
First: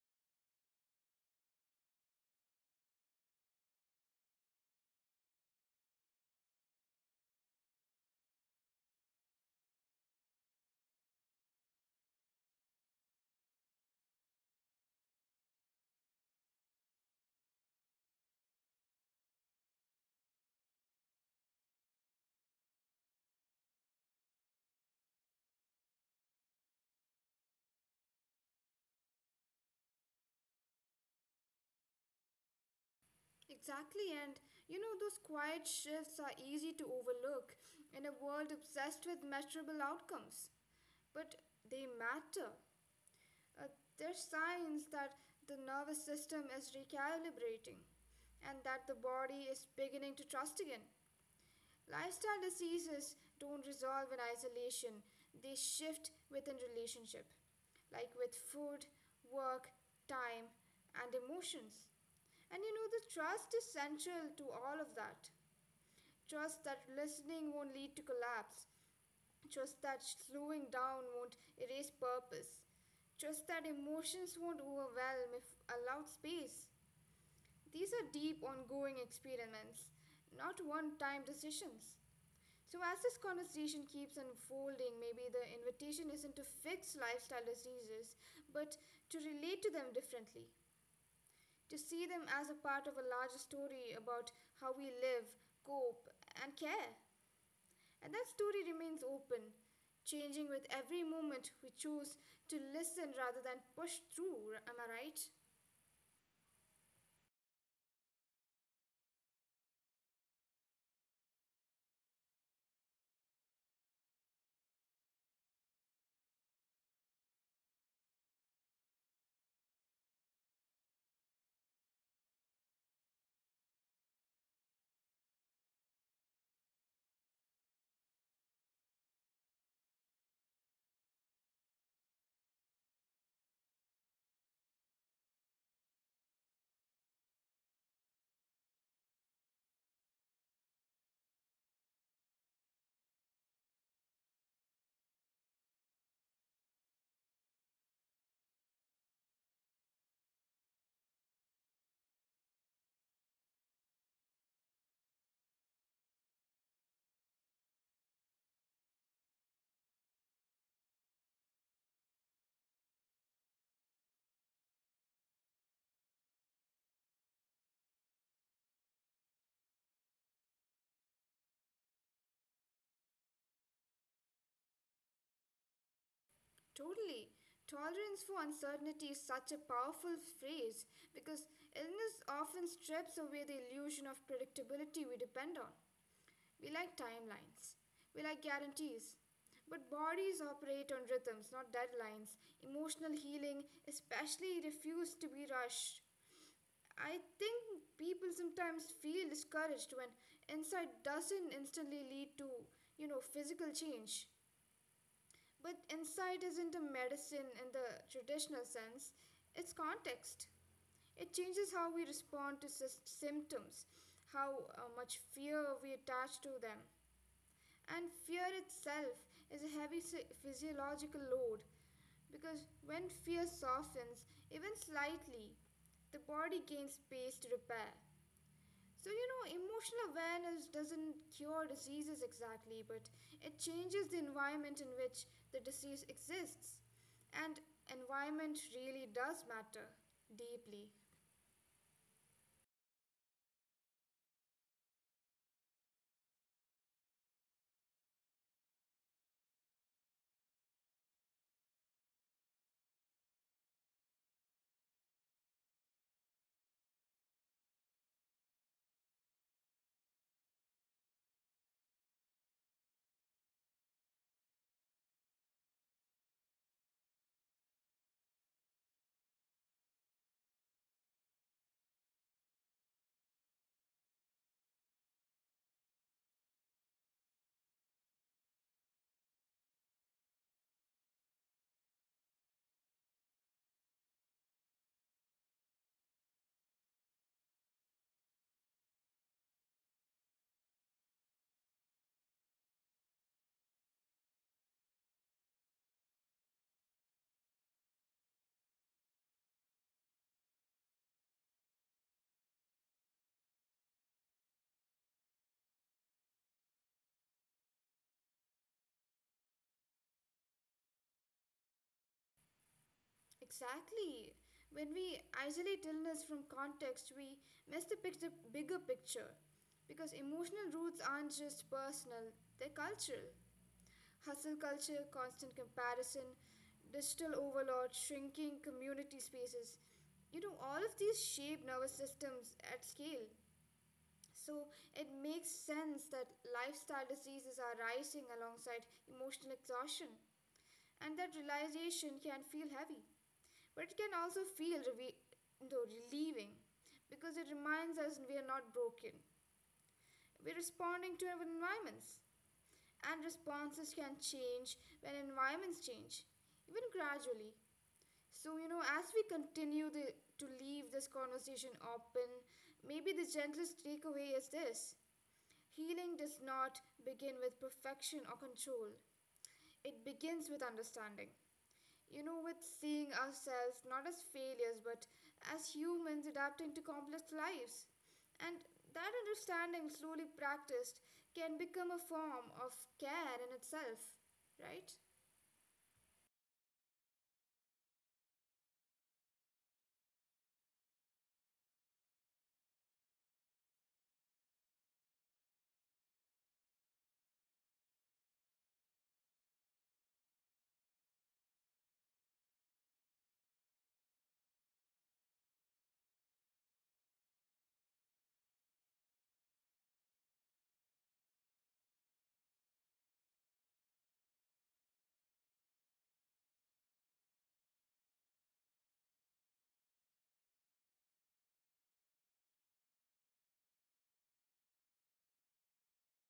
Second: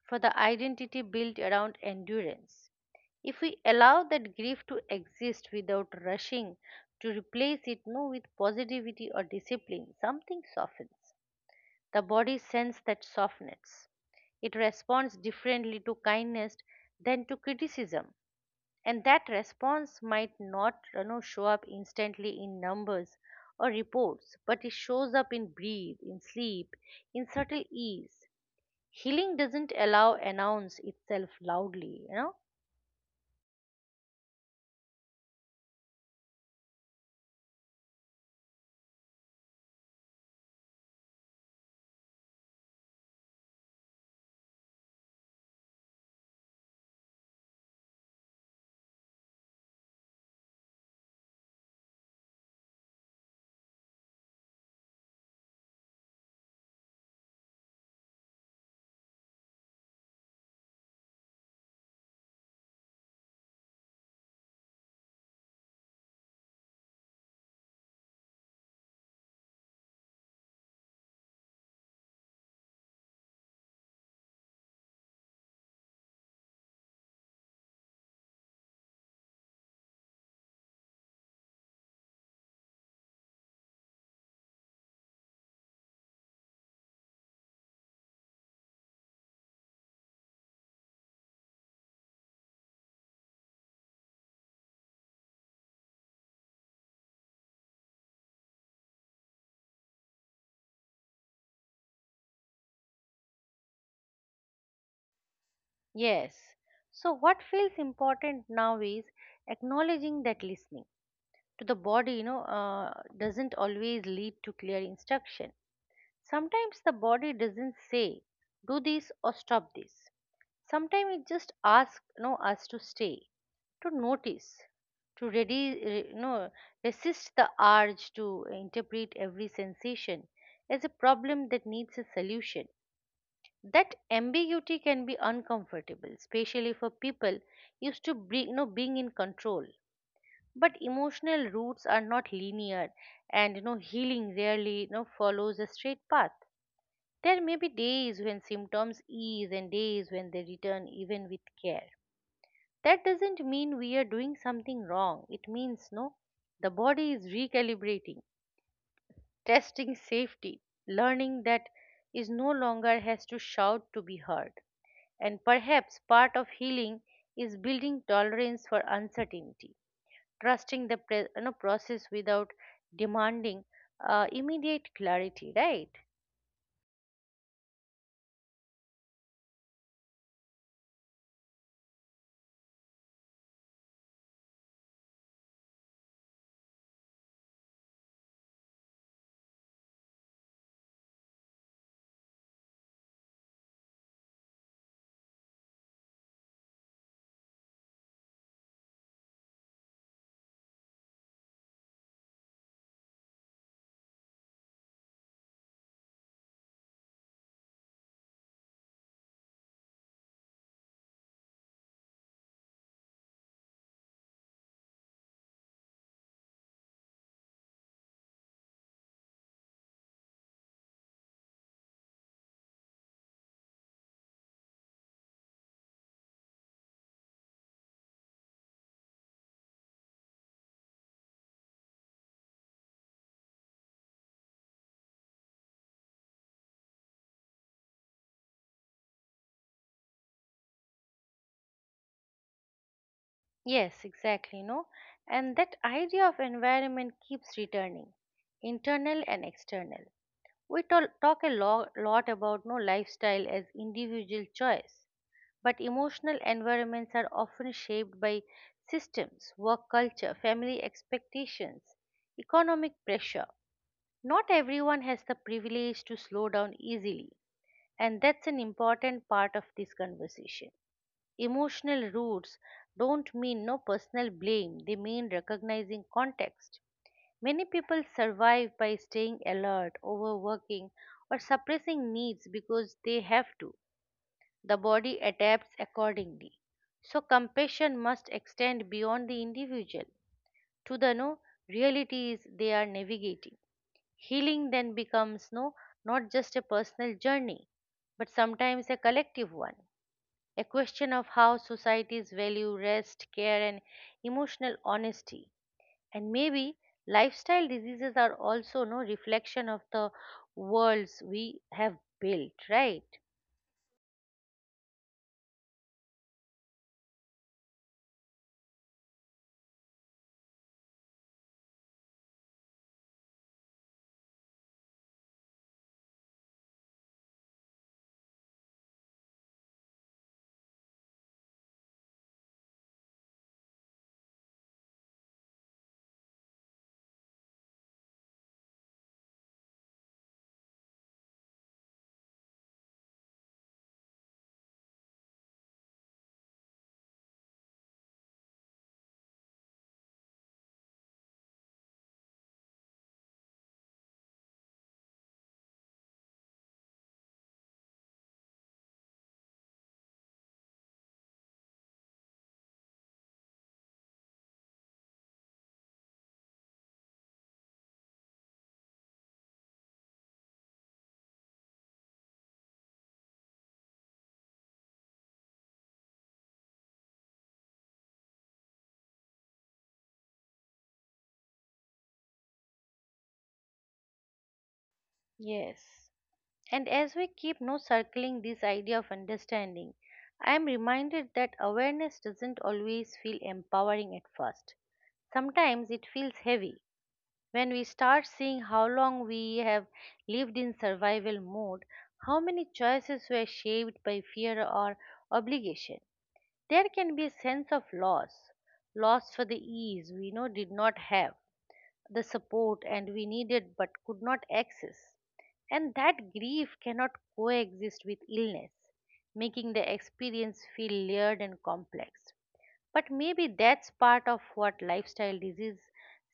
S1: for the identity built around endurance. If we allow that grief to exist without rushing to replace it no with positivity or discipline, something softens. The body sense that softens. It responds differently to kindness than to criticism. And that response might not show up instantly in numbers or reports, but it shows up in breathe, in sleep, in subtle ease healing doesn't allow announce itself loudly
S2: Exactly, and those quiet shifts are easy to overlook in a world obsessed with measurable outcomes. But they matter. Uh, they're signs that the nervous system is recalibrating and that the body is beginning to trust again. Lifestyle diseases don't resolve in isolation, they shift within relationship, like with food, work, time, and emotions. And the trust is central to all of that. Trust that listening won't lead to collapse. Trust that slowing down won't erase purpose. Trust that emotions won't overwhelm if allowed space. These are deep, ongoing experiments, not one time decisions. So, as this conversation keeps unfolding, maybe the invitation isn't to fix lifestyle diseases, but to relate to them differently, to see them as a part of a larger story about how we live, cope, and care. And that story remains open, changing with every moment we choose to listen rather than push through. Am I right?
S1: yes so what feels important now is acknowledging that listening to the body doesn't always lead to clear instruction sometimes the body doesn't say do this or stop this sometimes it just asks us to stay to notice to ready re- you know resist the urge to interpret every sensation as a problem that needs a solution that ambiguity can be uncomfortable especially for people used to be, you know being in control but emotional roots are not linear and healing rarely follows a straight path there may be days when symptoms ease and days when they return even with care that doesn't mean we are doing something wrong it means no the body is recalibrating testing safety learning that is no longer has to shout to be heard. And perhaps part of healing is building tolerance for uncertainty, trusting the process without demanding immediate clarity, right?
S2: Totally. Tolerance for uncertainty is such a powerful phrase because illness often strips away the illusion of predictability we depend on. We like timelines, we like guarantees. But bodies operate on rhythms, not deadlines. Emotional healing, especially, refuses to be rushed. I think people sometimes feel discouraged when insight doesn't instantly lead to, physical change. But insight isn't a medicine in the traditional sense, it's context. It changes how we respond to symptoms, how much fear we attach to them. And fear itself is a heavy physiological load because when fear softens, even slightly, the body gains space to repair. So, emotional awareness doesn't cure diseases exactly, but it changes the environment in which the disease exists. And environment really does matter deeply.
S1: Yes, exactly. No, And that idea of environment keeps returning, internal and external. We talk a lot about no lifestyle as individual choice, but emotional environments are often shaped by systems, work culture, family expectations, economic pressure. Not everyone has the privilege to slow down easily, and that's an important part of this conversation. Emotional roots don't mean no personal blame, they mean recognizing context. Many people survive by staying alert, overworking, or suppressing needs because they have to the body adapts accordingly. So compassion must extend beyond the individual to the no realities they are navigating. Healing then becomes not just a personal journey, but sometimes a collective one. A question of how societies value rest, care, and emotional honesty. And maybe lifestyle diseases are also no reflection of the worlds we have built, right?
S2: Exactly. When we isolate illness from context, we bigger picture. Because emotional roots aren't just personal, they're cultural. Hustle culture, constant comparison, digital overload, shrinking community spaces. All of these shape nervous systems at scale. So it makes sense that lifestyle diseases are rising alongside emotional exhaustion. And that realization can feel heavy, but it can also feel though relieving, because it reminds us we are not broken. We're responding to our environments, and responses can change when environments change, even gradually. So, as we to leave this conversation open, maybe the gentlest takeaway is this: healing does not begin with perfection or control, it begins with understanding, with seeing ourselves not as failures but as humans adapting to complex lives. And that understanding, slowly practiced, can become a form of care in itself, right?
S1: Yes. And as we keep no circling this idea of understanding, I am reminded that awareness doesn't always feel empowering at first. Sometimes it feels heavy. When we start seeing how long we have lived in survival mode, how many choices were shaped by fear or obligation, there can be a sense of loss, loss for the ease we know did not have, the support and we needed but could not access. And that grief cannot coexist with illness, making the experience feel layered and complex. But maybe that's part of what lifestyle disease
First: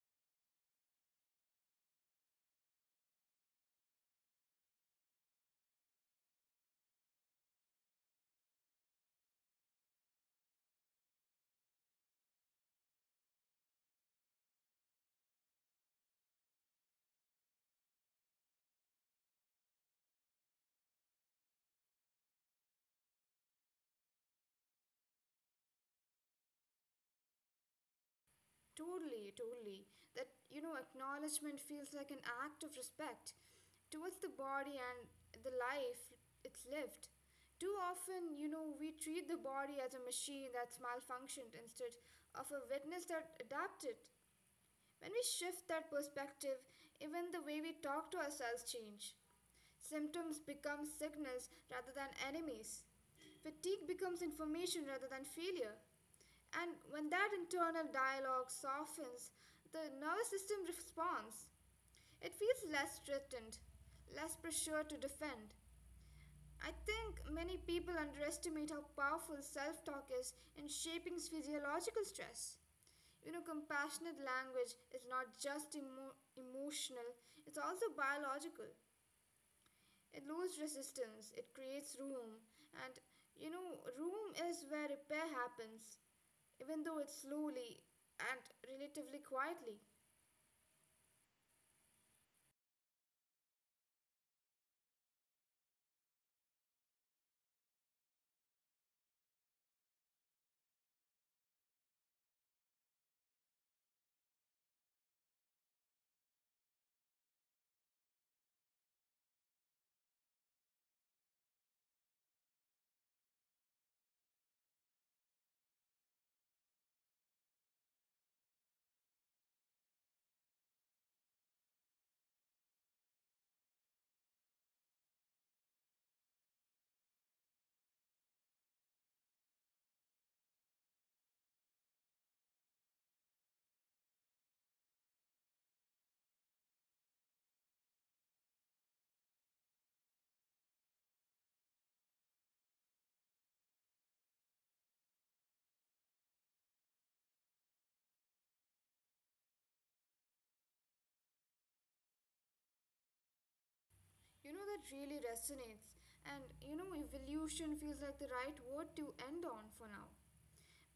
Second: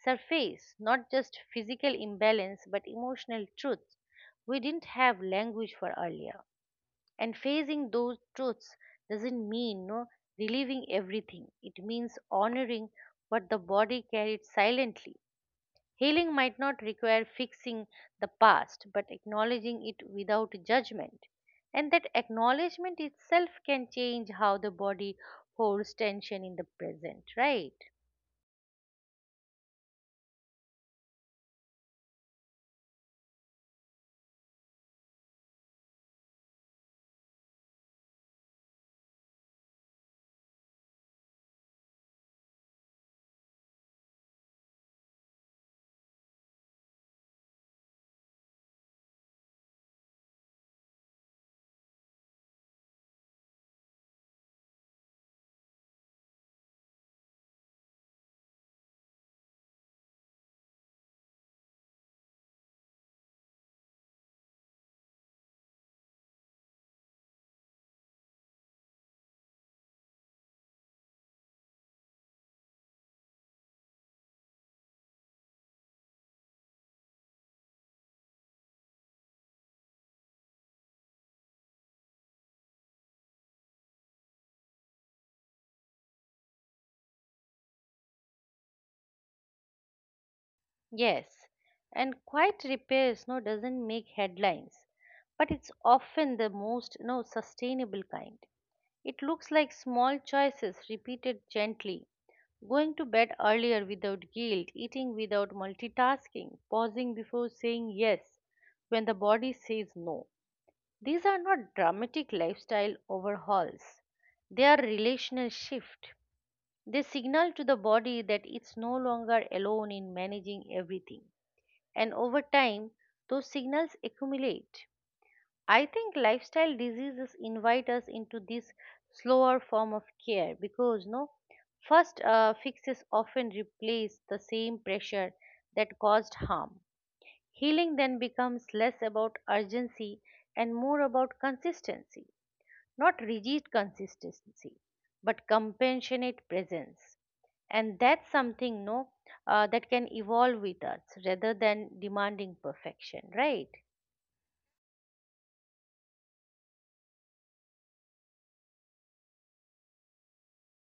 S1: surface, not just physical imbalance but emotional truths we didn't have language for earlier. And facing those truths doesn't mean no relieving everything. It means honoring what the body carried silently healing might not require fixing the past, but acknowledging it without judgment. And that acknowledgement itself can change how the body holds tension in the present, right?
S2: Totally, totally. That, acknowledgement feels like an act of respect towards the body and the life it's lived. Too often, we treat the body as a machine that's malfunctioned instead of a witness that adapted. When we shift that perspective, even the way we talk to ourselves change. Symptoms become signals rather than enemies. Fatigue becomes information rather than failure. And when that internal dialogue softens, the nervous system responds. It feels less threatened, less pressure to defend. I think many people underestimate how powerful self talk is in shaping physiological stress. Compassionate language is not just emotional, it's also biological. It loses resistance, it creates room, and room is where repair happens, even though it's slowly and relatively quietly.
S1: Yes. And quiet repair doesn't make headlines, but it's often the most no, sustainable kind. It looks like small choices repeated gently. Going to bed earlier without guilt, eating without multitasking, pausing before saying yes when the body says no. These are not dramatic lifestyle overhauls. They are relational shift. They signal to the body that it's no longer alone in managing everything. And over time, those signals accumulate. I think lifestyle diseases invite us into this slower form of care because no first fixes often replace the same pressure that caused harm. Healing then becomes less about urgency and more about consistency, not rigid consistency, but compassionate presence. And that's something no that can evolve with us rather than demanding perfection, right?
S2: That really resonates, and evolution feels like the right word to end on for now.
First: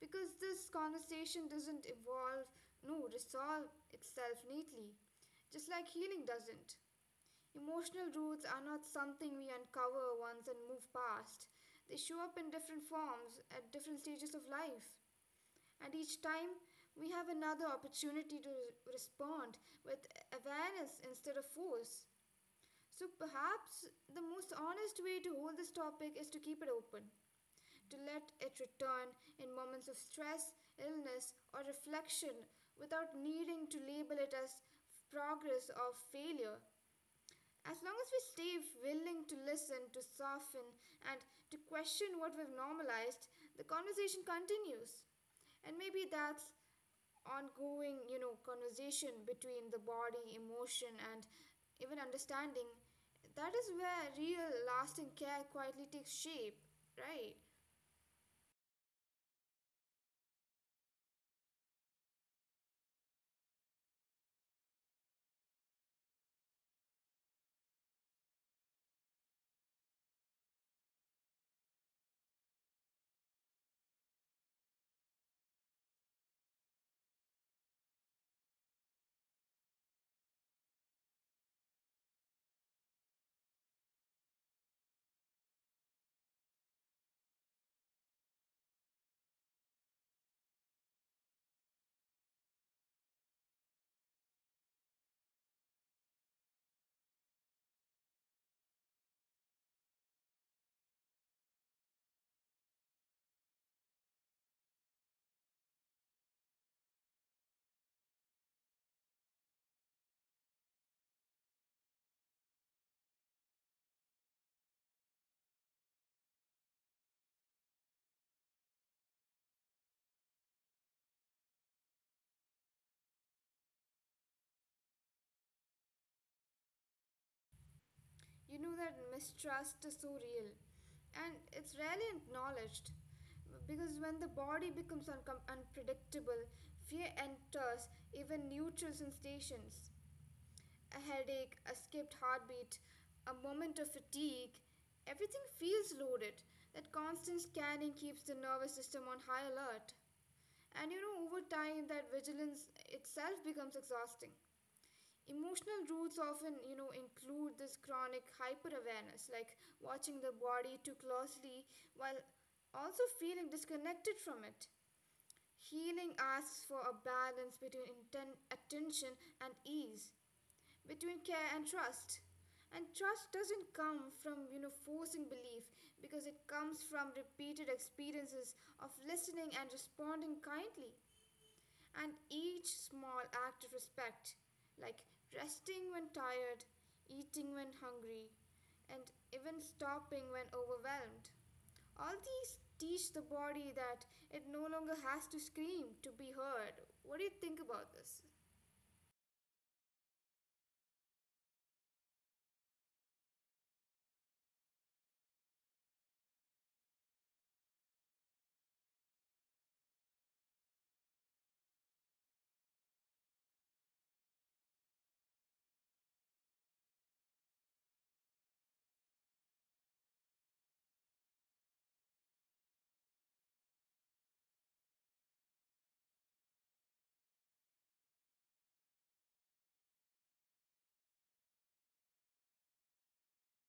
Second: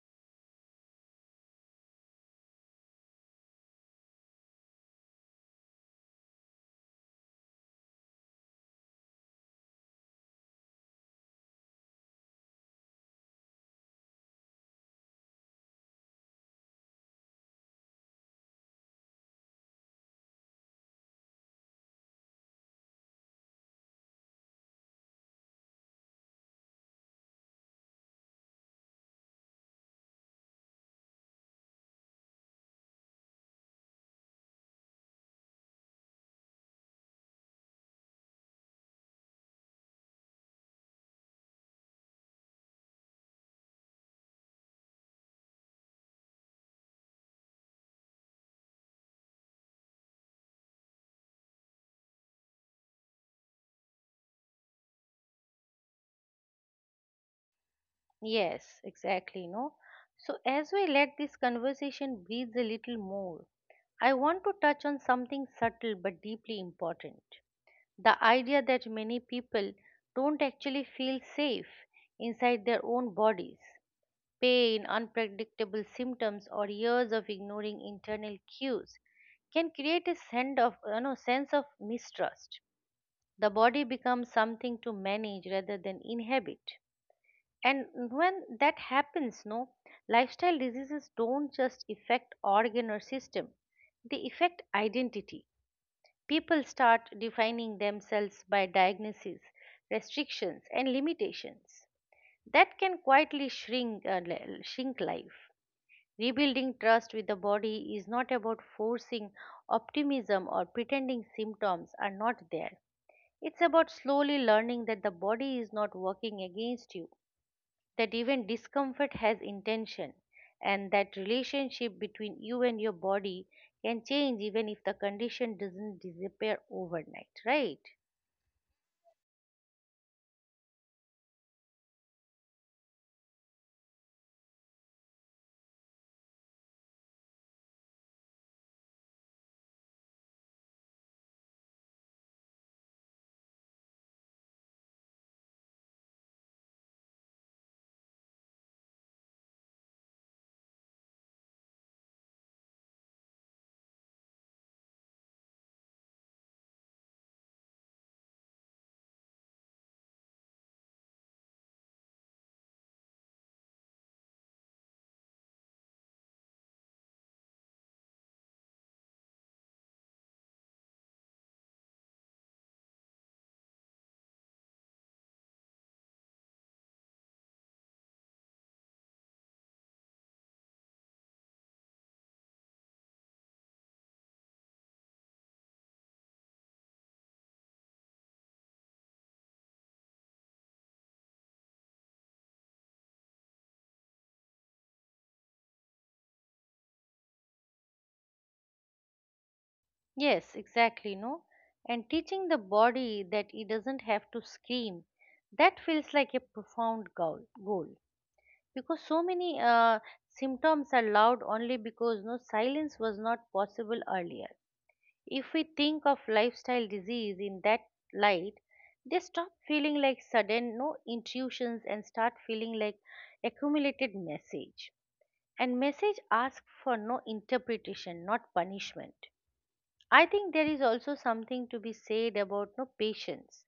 S2: Because this conversation doesn't evolve, no, resolve itself neatly, just like healing doesn't. Emotional roots are not something we uncover once and move past. They show up in different forms at different stages of life. And each time, we have another opportunity to respond with awareness instead of force. So perhaps the most honest way to hold this topic is to keep it open, to let it return in moments of stress, illness, or reflection without needing to label it as progress or failure. As long as we stay willing to listen, to soften, and to question what we've normalized, the conversation continues. And maybe that's ongoing, conversation between the body, emotion, and even understanding. That is where real, lasting care quietly takes shape, right?
S1: Yes, exactly, no? So, as we let this conversation breathe a little more, I want to touch on something subtle but deeply important. The idea that many people don't actually feel safe inside their own bodies. Pain, unpredictable symptoms, or years of ignoring internal cues can create a sense of mistrust. The body becomes something to manage rather than inhabit and when that happens lifestyle diseases don't just affect organ or system they affect identity people start defining themselves by diagnoses restrictions and limitations that can quietly shrink shrink life rebuilding trust with the body is not about forcing optimism or pretending symptoms are not there it's about slowly learning that the body is not working against you that even discomfort has intention and that relationship between you and your body can change even if the condition doesn't disappear overnight right
S2: You know that mistrust is so real and it's rarely acknowledged because when the body becomes unpredictable, fear enters even neutral sensations. A headache, a skipped heartbeat, a moment of fatigue, everything feels loaded. That constant scanning keeps the nervous system on high alert. And over time, that vigilance itself becomes exhausting. Emotional roots often, include this chronic hyper awareness, like watching the body too closely while also feeling disconnected from it. Healing asks for a balance between attention and ease, between care and trust. And trust doesn't come from, forcing belief because it comes from repeated experiences of listening and responding kindly. And each small act of respect, like resting when tired, eating when hungry, and even stopping when overwhelmed, all these teach the body that it no longer has to scream to be heard. What do you think about this?
S1: yes exactly no And teaching the body that it doesn't have to scream that feels like a profound goal because so many symptoms are loud only because silence was not possible earlier. If we think of lifestyle disease in that light, they stop feeling like sudden no intuitions and start feeling like accumulated message. And message ask for interpretation, not punishment. I think there is also something to be said about patience.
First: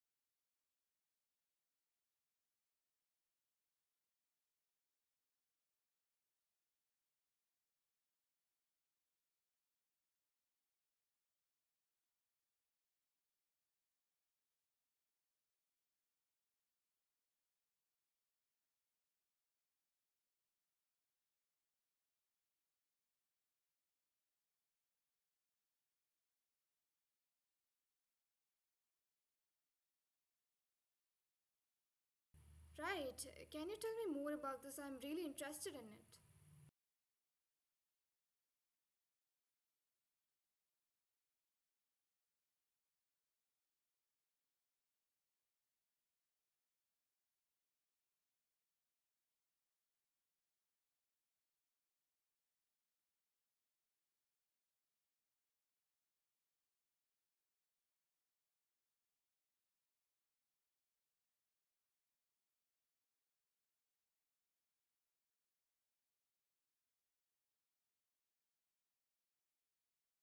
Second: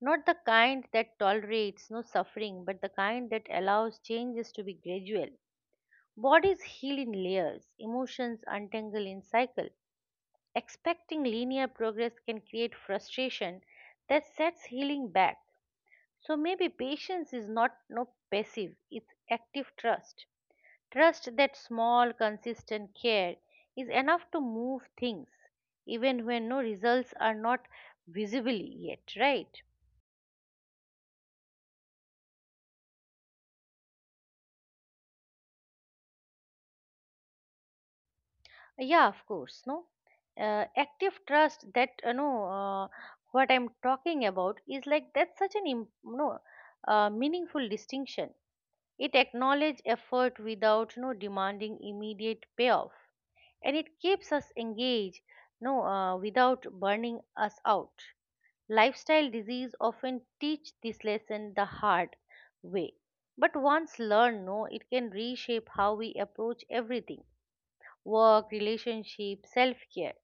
S1: Not the kind that tolerates no suffering, but the kind that allows changes to be gradual. Bodies heal in layers, emotions untangle in cycle expecting linear progress can create frustration that sets healing back. So maybe patience is not no passive, it's active trust. Trust that small, consistent care is enough to move things, even when results are not visible yet, right?
S2: Right, can you tell me more about this? I'm really interested in it.
S1: Yeah, of course, no. Active trust that you know what I'm talking about is like that's such an im- no meaningful distinction. It acknowledges effort without no demanding immediate payoff, and it keeps us engaged no without burning us out. Lifestyle disease often teach this lesson the hard way, but once learned, no, it can reshape how we approach everything: work, relationship, self-care.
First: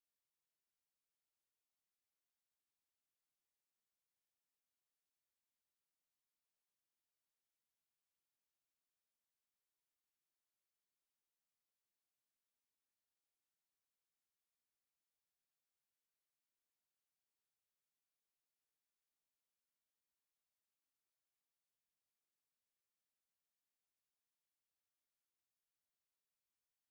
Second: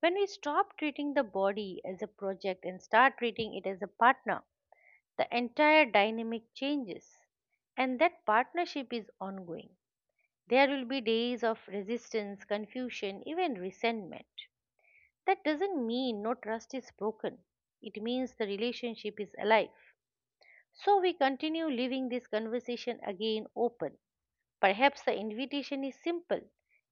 S1: When we stop treating the body as a project and start treating it as a partner, the entire dynamic changes and that partnership is ongoing there will be days of resistance confusion even resentment that doesn't mean no trust is broken it means the relationship is alive so we continue leaving this conversation again open perhaps the invitation is simple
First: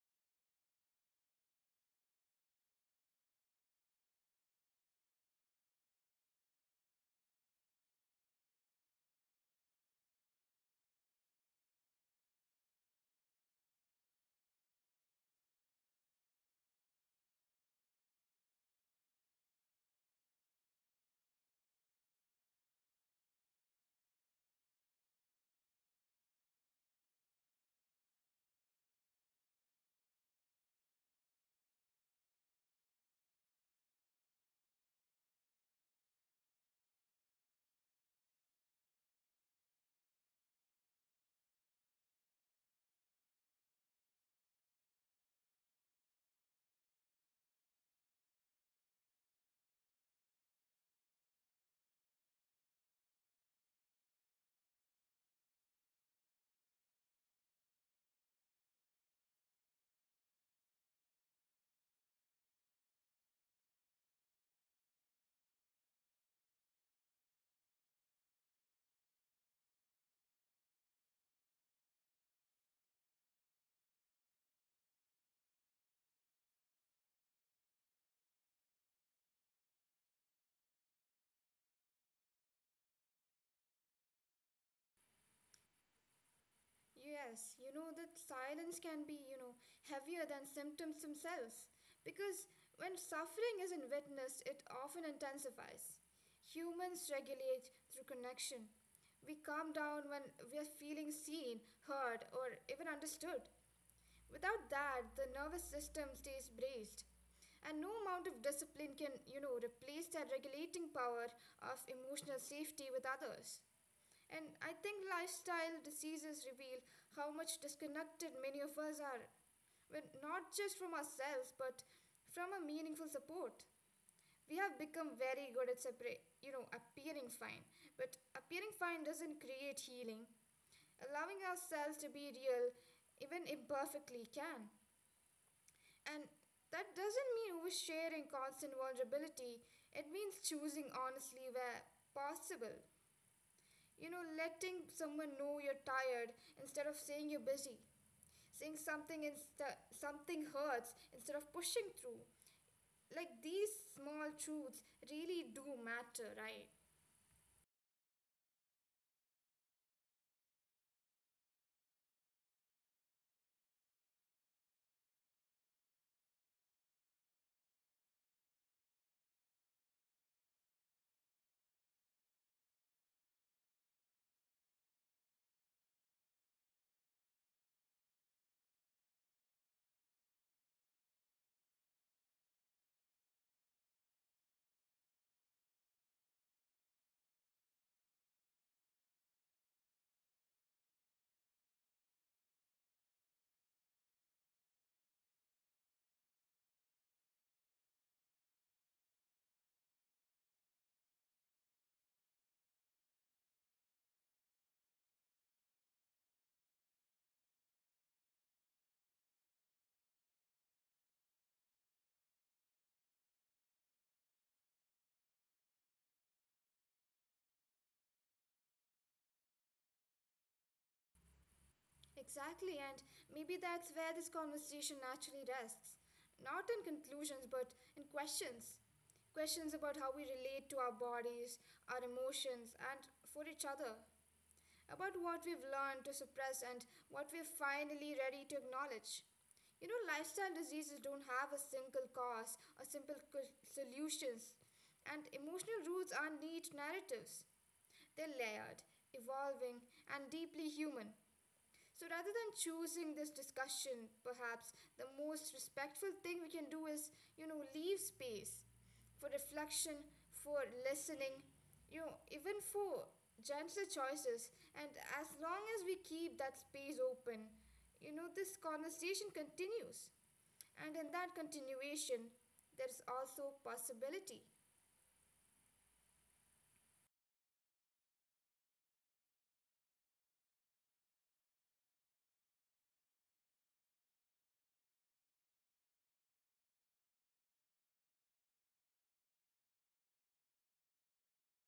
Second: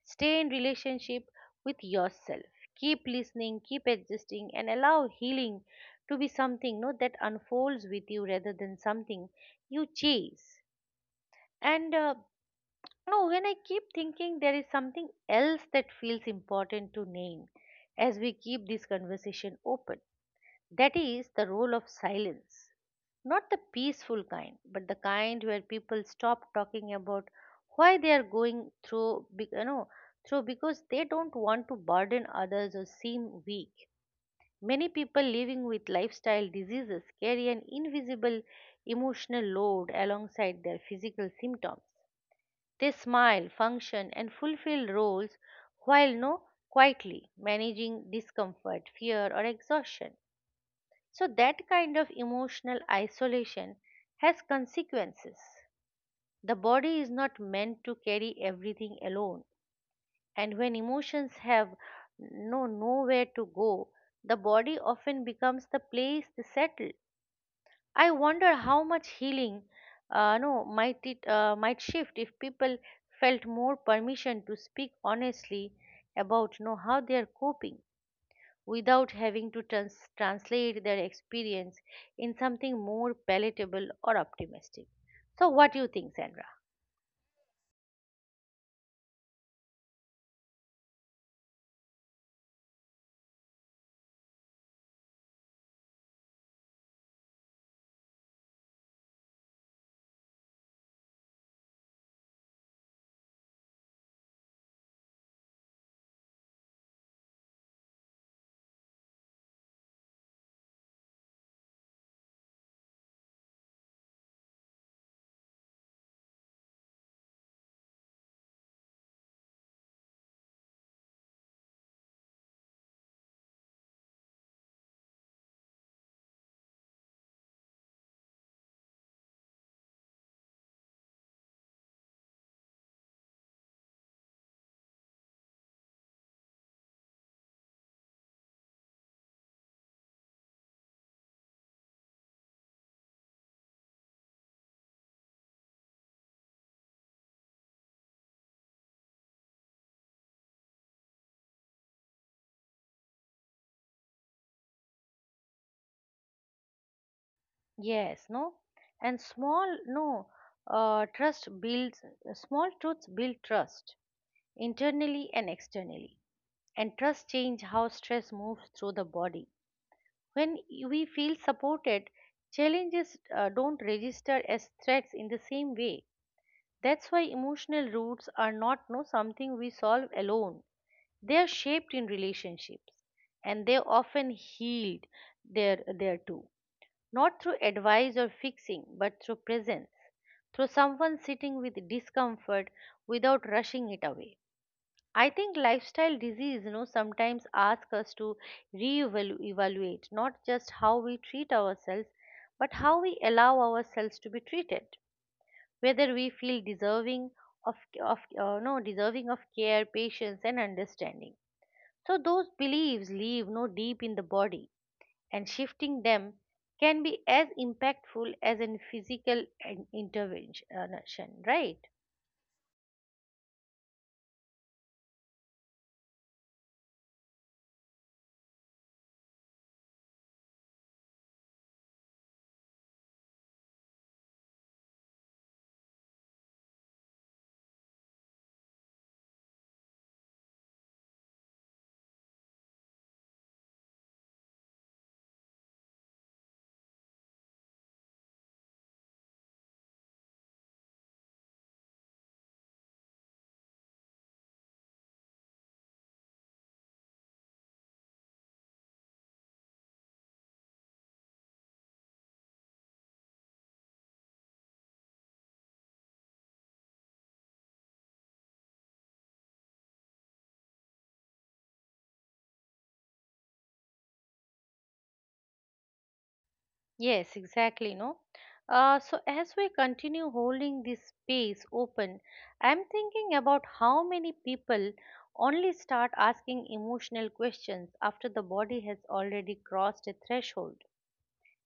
S1: stay in relationship with yourself. Keep listening, keep existing, and allow healing to be something no, that unfolds with you rather than something you chase. And no, when I keep thinking, there is something else that feels important to name as we keep this conversation open. That is the role of silence. Not the peaceful kind, but the kind where people stop talking about why they are going through, through because they don't want to burden others or seem weak. Many people living with lifestyle diseases carry an invisible emotional load alongside their physical symptoms. They smile, function, and fulfill roles while no quietly managing discomfort, fear, or exhaustion. So, that kind of emotional isolation has consequences. The body is not meant to carry everything alone, and when emotions have no nowhere to go, the body often becomes the place they settle. I wonder how much healing, no, might it might shift if people felt more permission to speak honestly about know how they are coping without having to translate their experience in something more palatable or optimistic. So, what do you think, Sandra?
S2: Yes, that silence can be, heavier than symptoms themselves because when suffering isn't witnessed, it often intensifies. Humans regulate through connection. We calm down when we are feeling seen, heard, or even understood. Without that, the nervous system stays braced, and no amount of discipline can, replace that regulating power of emotional safety with others. And I think lifestyle diseases reveal how much disconnected many of us are, when not just from ourselves, but from a meaningful support. We have become very good at separate, appearing fine, but appearing fine doesn't create healing. Allowing ourselves to be real, even imperfectly, can. And that doesn't mean oversharing constant vulnerability. It means choosing honestly where possible. Letting someone know you're tired instead of saying you're busy. Saying something something hurts instead of pushing through. Like these small truths really do matter, right?
S1: Yes, no? And small, no, trust builds, small truths build trust internally and externally. And trust change how stress moves through the body. When we feel supported, challenges don't register as threats in the same way. That's why emotional roots are not no something we solve alone. They are shaped in relationships and they are often healed there too. Not through advice or fixing, but through presence, through someone sitting with discomfort without rushing it away. I think lifestyle disease, you know, sometimes ask us to re-evaluate not just how we treat ourselves, but how we allow ourselves to be treated. Whether we feel deserving of, of no deserving of care, patience, and understanding. So those beliefs leave no deep in the body, and shifting them can be as impactful as a physical intervention, right?
S2: Exactly, and maybe that's where this conversation naturally rests. Not in conclusions, but in questions. Questions about how we relate to our bodies, our emotions, and for each other. About what we've learned to suppress and what we're finally ready to acknowledge. Lifestyle diseases don't have a single cause or simple solutions, and emotional roots are neat narratives. They're layered, evolving, and deeply human. So, rather than choosing this discussion, perhaps the most respectful thing we can do is, leave space for reflection, for listening, even for gentler choices. And as long as we keep that space open, this conversation continues. And in that continuation, there is also possibility.
S1: Yes, exactly. No. So as we continue holding this space open, I'm thinking about how many people only start asking emotional questions after the body has already crossed a threshold.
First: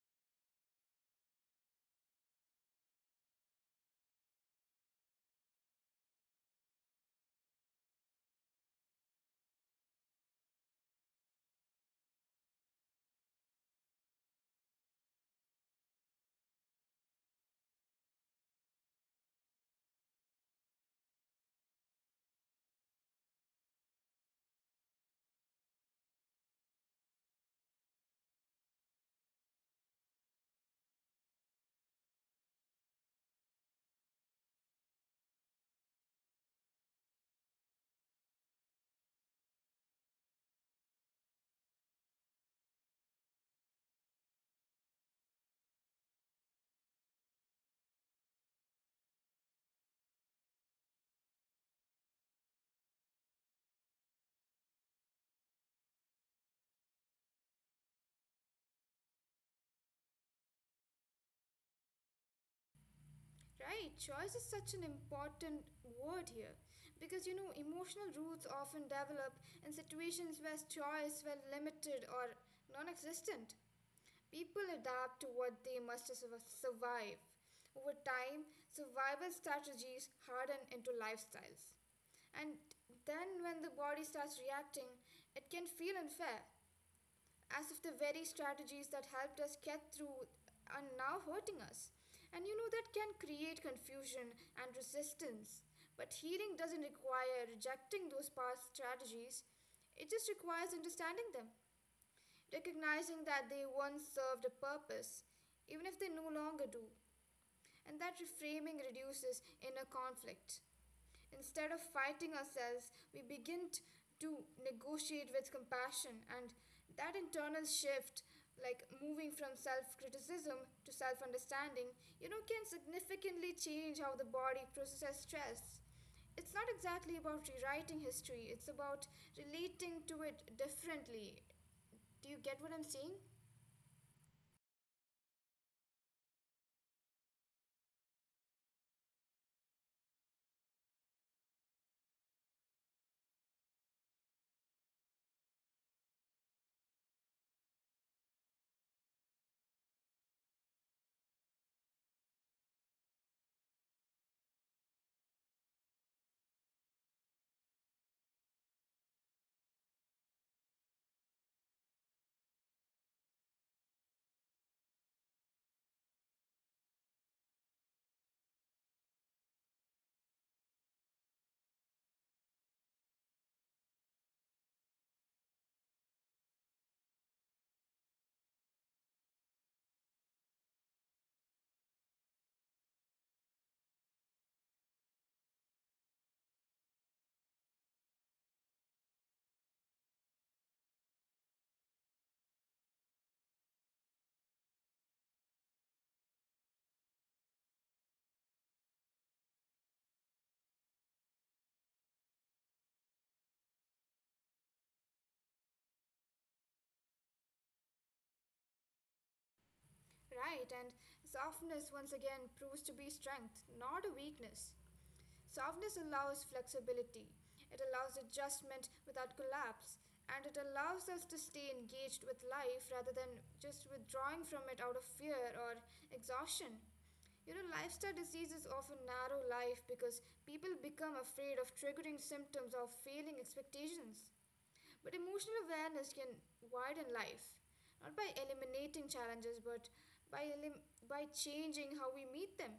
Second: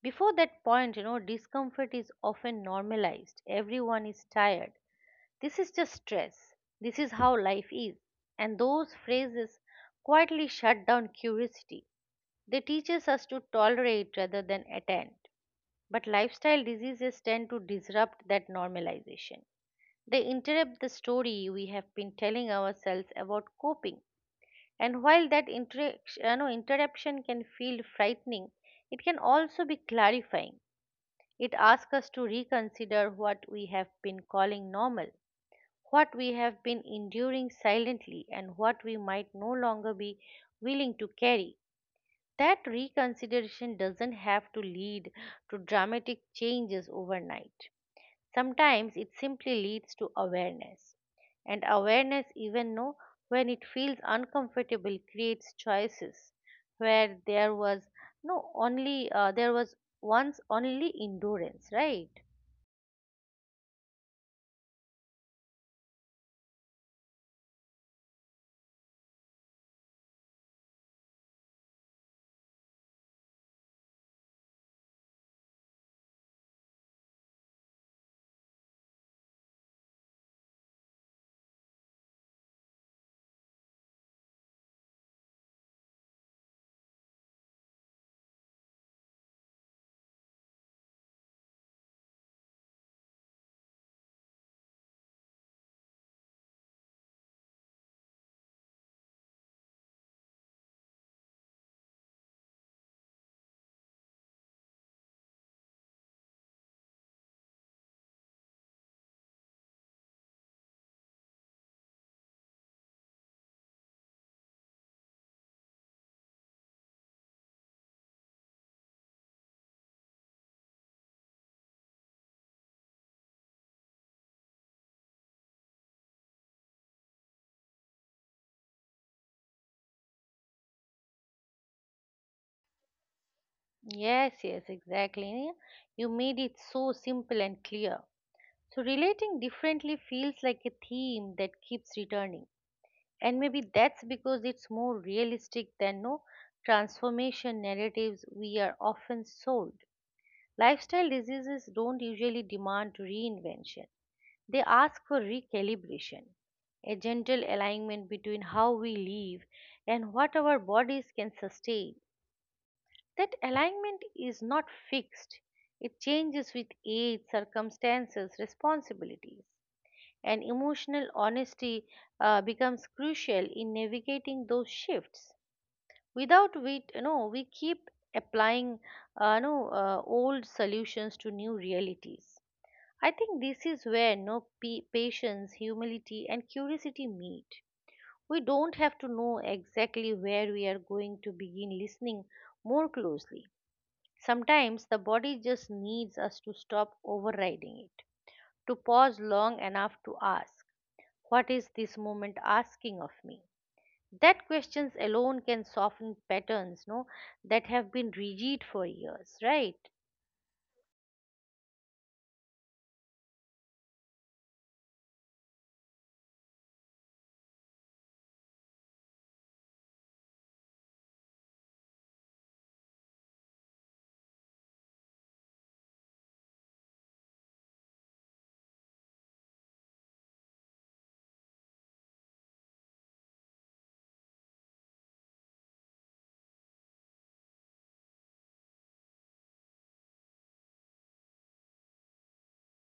S1: Before that point, you know, discomfort is often normalized. Everyone is tired. This is just stress. This is how life is. And those phrases quietly shut down curiosity. They teach us to tolerate rather than attend. But lifestyle diseases tend to disrupt that normalization. They interrupt the story we have been telling ourselves about coping. And while that interaction, you interruption can feel frightening, it can also be clarifying. It asks us to reconsider what we have been calling normal, what we have been enduring silently, and what we might no longer be willing to carry. That reconsideration doesn't have to lead to dramatic changes overnight. Sometimes it simply leads to awareness. And awareness, even though when it feels uncomfortable, creates choices where there was no only there was once only endurance, right?
S2: Right, choice is such an important word here because emotional roots often develop in situations where choice were limited or non existent. People adapt to what they must survive. Over time, survival strategies harden into lifestyles. And then, when the body starts reacting, it can feel unfair as if the very strategies that helped us get through are now hurting us. That can create confusion and resistance. But healing doesn't require rejecting those past strategies, it just requires understanding them, recognizing that they once served a purpose, even if they no longer do. And that reframing reduces inner conflict. Instead of fighting ourselves, we begin to negotiate with compassion, and that internal shift, like moving from self criticism to self understanding, can significantly change how the body processes stress. It's not exactly about rewriting history, it's about relating to it differently. Do you get what I'm saying?
S1: Yes, yes, exactly. You made it so simple and clear. So, relating differently feels like a theme that keeps returning. And maybe that's because it's more realistic than no transformation narratives we are often sold. Lifestyle diseases don't usually demand reinvention, they ask for recalibration, a gentle alignment between how we live and what our bodies can sustain. That alignment is not fixed, it changes with age, circumstances, responsibilities. And emotional honesty becomes crucial in navigating those shifts. Without it, you know, we keep applying no, old solutions to new realities. I think this is where no pa- patience, humility, and curiosity meet. We don't have to know exactly where we are going to begin listening more closely. Sometimes the body just needs us to stop overriding it, to pause long enough to ask, what is this moment asking of me? That questions alone can soften patterns, no, that have been rigid for years, right?
S2: Right, and softness once again proves to be strength, not a weakness. Softness allows flexibility, it allows adjustment without collapse, and it allows us to stay engaged with life rather than just withdrawing from it out of fear or exhaustion. You know, lifestyle diseases often narrow life because people become afraid of triggering symptoms or failing expectations. But emotional awareness can widen life, not by eliminating challenges, but by changing how we meet them.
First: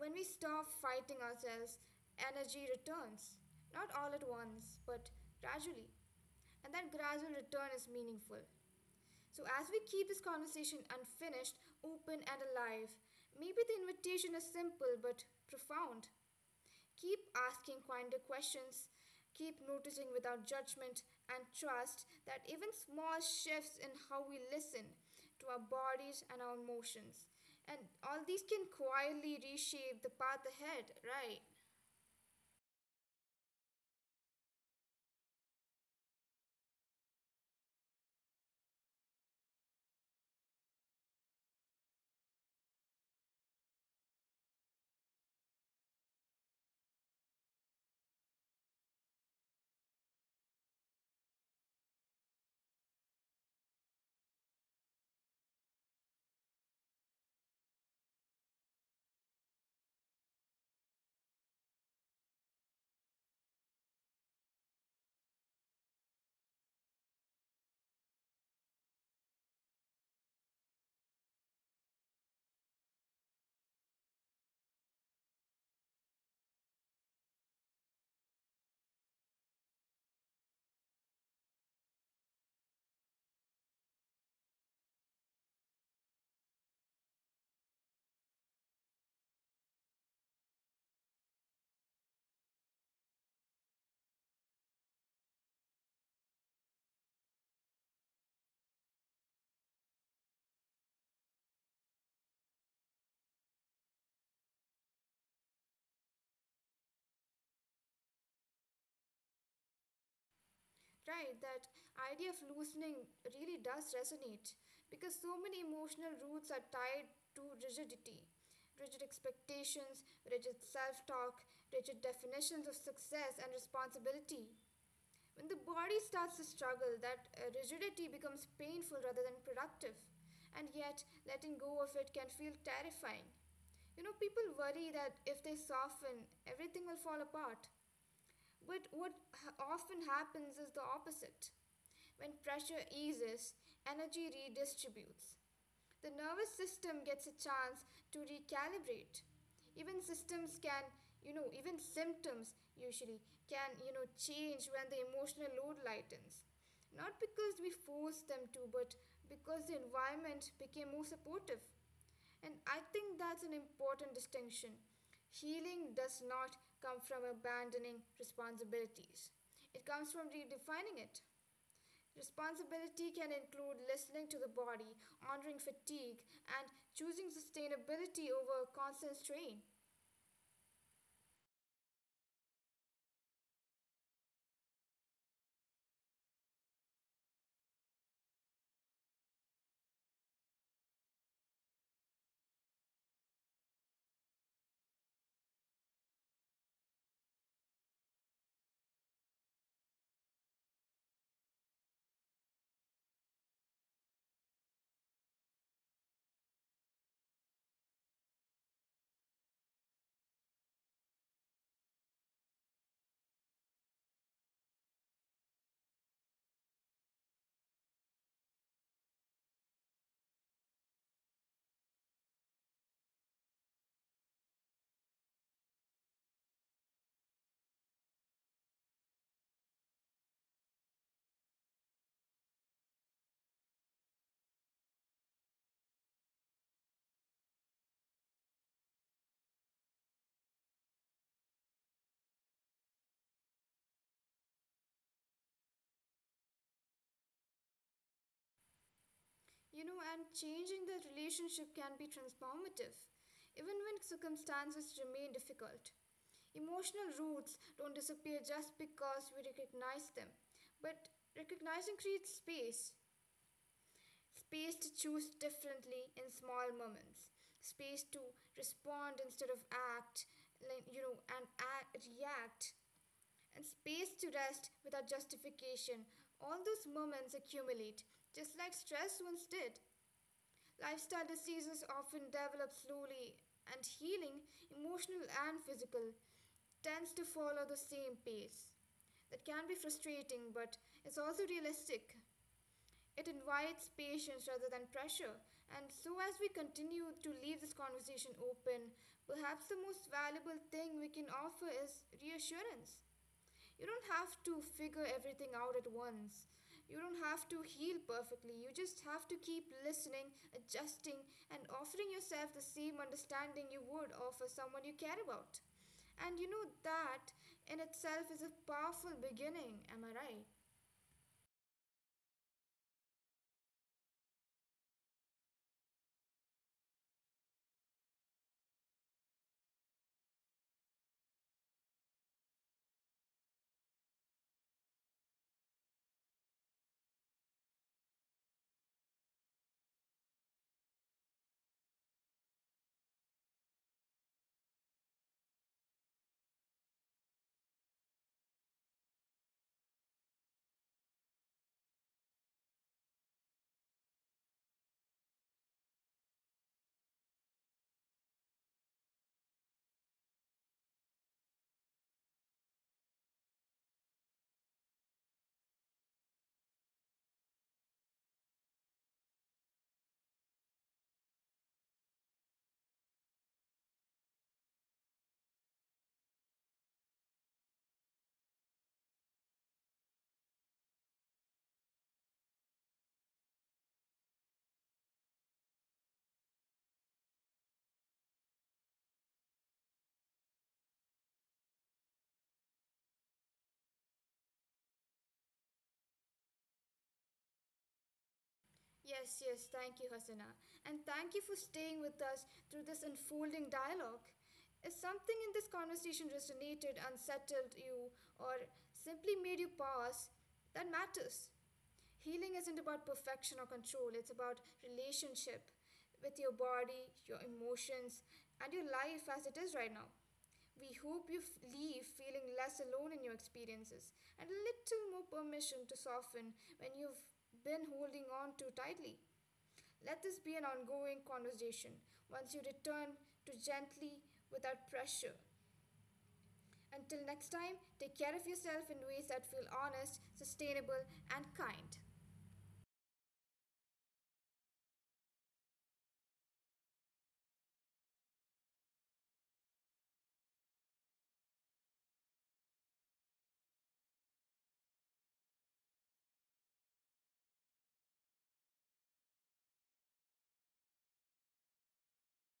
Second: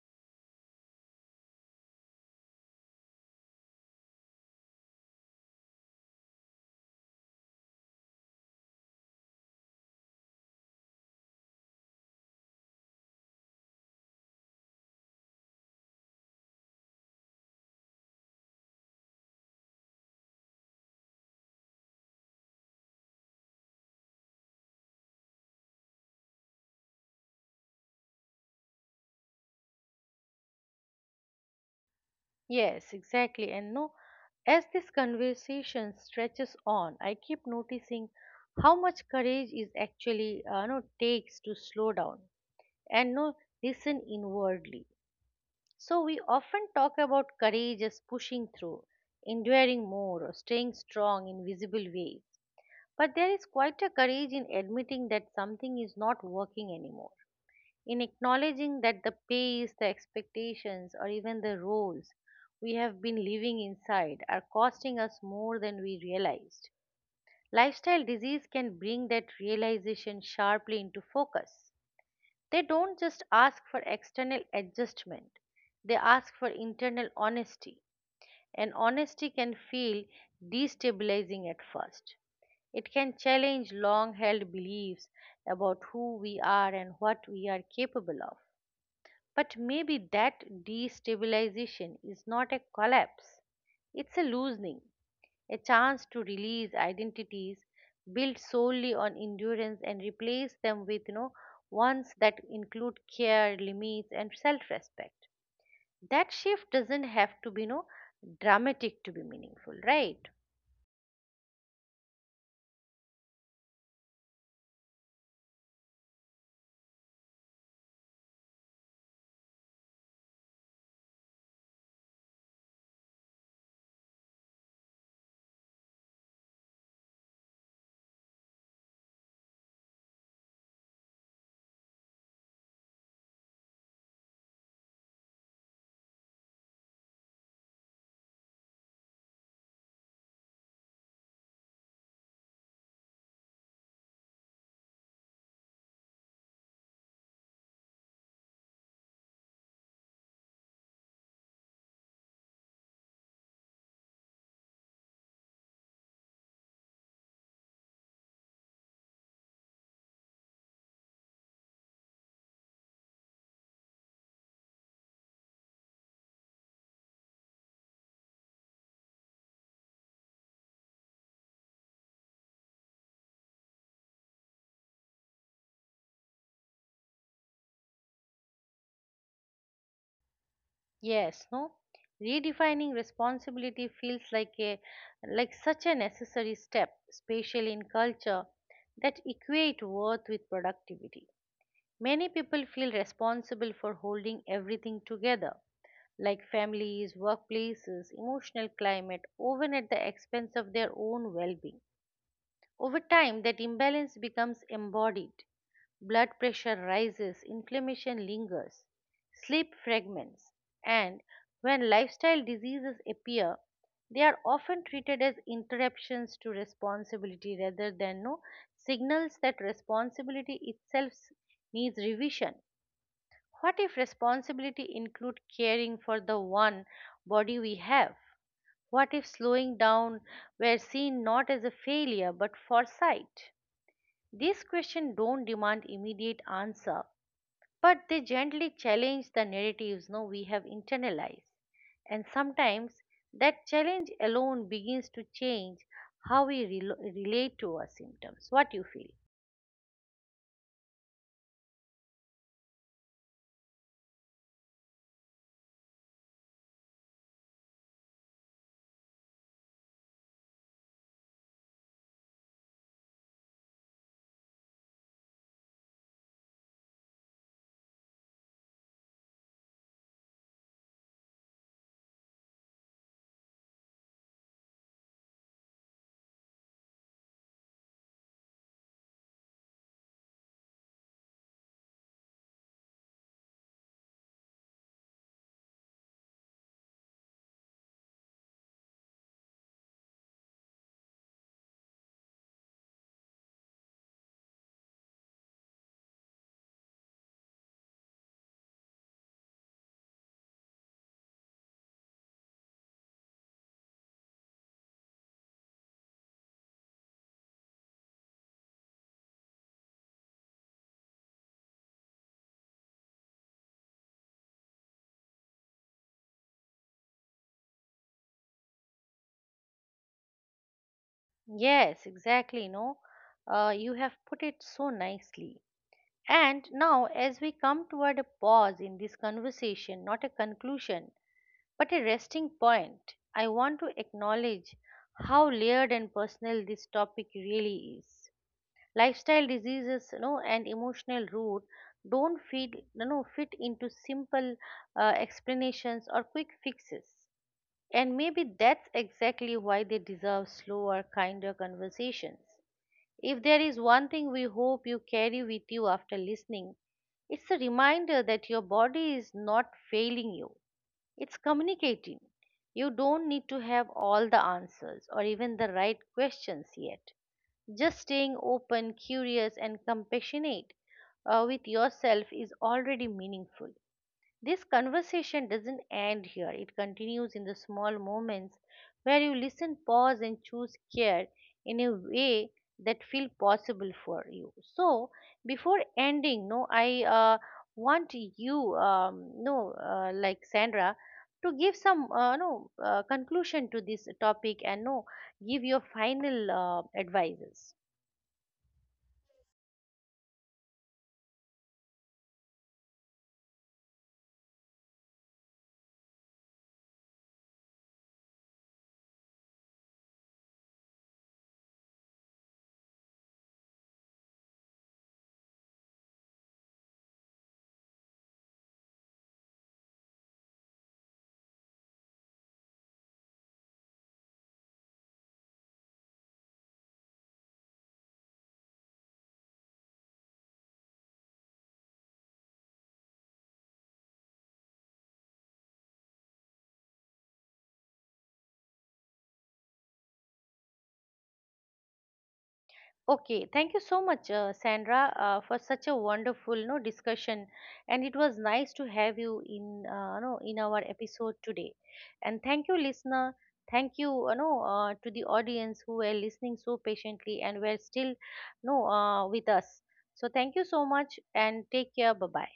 S2: When we stop fighting ourselves, energy returns. Not all at once, but gradually. And that gradual return is meaningful. So, as we keep this conversation unfinished, open, and alive, maybe the invitation is simple but profound. Keep asking kinder questions, keep noticing without judgment, and trust that even small shifts in how we listen to our bodies and our emotions, and all these can quietly reshape the path ahead, right?
S1: Yes, exactly. And no, As this conversation stretches on, I keep noticing how much courage is actually no takes to slow down and no listen inwardly. So we often talk about courage as pushing through, enduring more, or staying strong in visible ways. But there is quite a courage in admitting that something is not working anymore, in acknowledging that the pace, the expectations, or even the roles we have been living inside are costing us more than we realized. Lifestyle disease can bring that realization sharply into focus. They don't just ask for external adjustment, they ask for internal honesty. And honesty can feel destabilizing at first. It can challenge long held beliefs about who we are and what we are capable of. But maybe that destabilization is not a collapse, it's a loosening, a chance to release identities built solely on endurance and replace them with, you know, ones that include care, limits, and self-respect. That shift doesn't have to be, you know, dramatic to be meaningful, right?
S2: Right, that idea of loosening really does resonate because so many emotional roots are tied to rigidity, rigid expectations, rigid self talk, rigid definitions of success and responsibility. When the body starts to struggle, that rigidity becomes painful rather than productive, and yet letting go of it can feel terrifying. You know, people worry that if they soften, everything will fall apart. But often happens is the opposite. When pressure eases, energy redistributes. The nervous system gets a chance to recalibrate. Even systems can, you know, even symptoms usually can, change when the emotional load lightens. Not because we force them to, but because the environment became more supportive. And I think that's an important distinction. Healing does not come from abandoning responsibilities, it comes from redefining it. Responsibility can include listening to the body, honoring fatigue, and choosing sustainability over constant strain.
S1: Yes, no? Redefining responsibility feels like a like such a necessary step, especially in culture that equate worth with productivity. Many people feel responsible for holding everything together, like families, workplaces, emotional climate, often at the expense of their own well being. Over time, that imbalance becomes embodied. Blood pressure rises, inflammation lingers, sleep fragments, and when lifestyle diseases appear, they are often treated as interruptions to responsibility rather than no signals that responsibility itself needs revision. What if responsibility include caring for the one body we have? What if slowing down were seen not as a failure but foresight? These questions don't demand immediate answer, but they gently challenge the narratives no we have internalized. And sometimes that challenge alone begins to change how we relate to our symptoms. What you feel?
S2: You know, and Changing that relationship can be transformative, even when circumstances remain difficult. Emotional roots don't disappear just because we recognize them, but recognizing creates space space to choose differently in small moments, space to respond instead of act, react, and space to rest without justification. All those moments accumulate, just like stress once did. Lifestyle diseases often develop slowly, and healing, emotional and physical, tends to follow the same pace. That can be frustrating, but it's also realistic. It invites patience rather than pressure. And so, as we continue to leave this conversation open, perhaps the most valuable thing we can offer is reassurance. You don't have to figure everything out at once. You don't have to heal perfectly. You just have to keep listening, adjusting, and offering yourself the same understanding you would offer someone you care about. And that in itself is a powerful beginning, am I right?
S1: Yes, exactly. No, You have put it so nicely. And now, as we come toward a pause in this conversation, not a conclusion, but a resting point, I want to acknowledge how layered and personal this topic really is. Lifestyle diseases, you know, and emotional root don't fit, you know, fit into simple explanations or quick fixes. And maybe that's exactly why they deserve slower, kinder conversations. If there is one thing we hope you carry with you after listening, it's a reminder that your body is not failing you, it's communicating. You don't need to have all the answers or even the right questions yet. Just staying open, curious, and compassionate with yourself is already meaningful. This conversation doesn't end here, it continues in the small moments where you listen, pause, and choose care in a way that feel possible for you. So, before ending, no, I want you, no, like Sandra, to give some no conclusion to this topic and no give your final advices.
S2: Yes, yes, thank you, Hasina. And thank you for staying with us through this unfolding dialogue. If something in this conversation resonated, unsettled you, or simply made you pause, that matters. Healing isn't about perfection or control, it's about relationship with your body, your emotions, and your life as it is right now. We hope you leave feeling less alone in your experiences and a little more permission to soften when you've been holding on too tightly. Let this be an ongoing conversation once you return to gently without pressure. Until next time, take care of yourself in ways that feel honest, sustainable, and kind.
S1: Okay, thank you so much, Sandra, for such a wonderful no discussion, and it was nice to have you in no in our episode today. And thank you, listener. Thank you, no, to the audience who were listening so patiently and were still no with us. So thank you so much, and take care. Bye bye.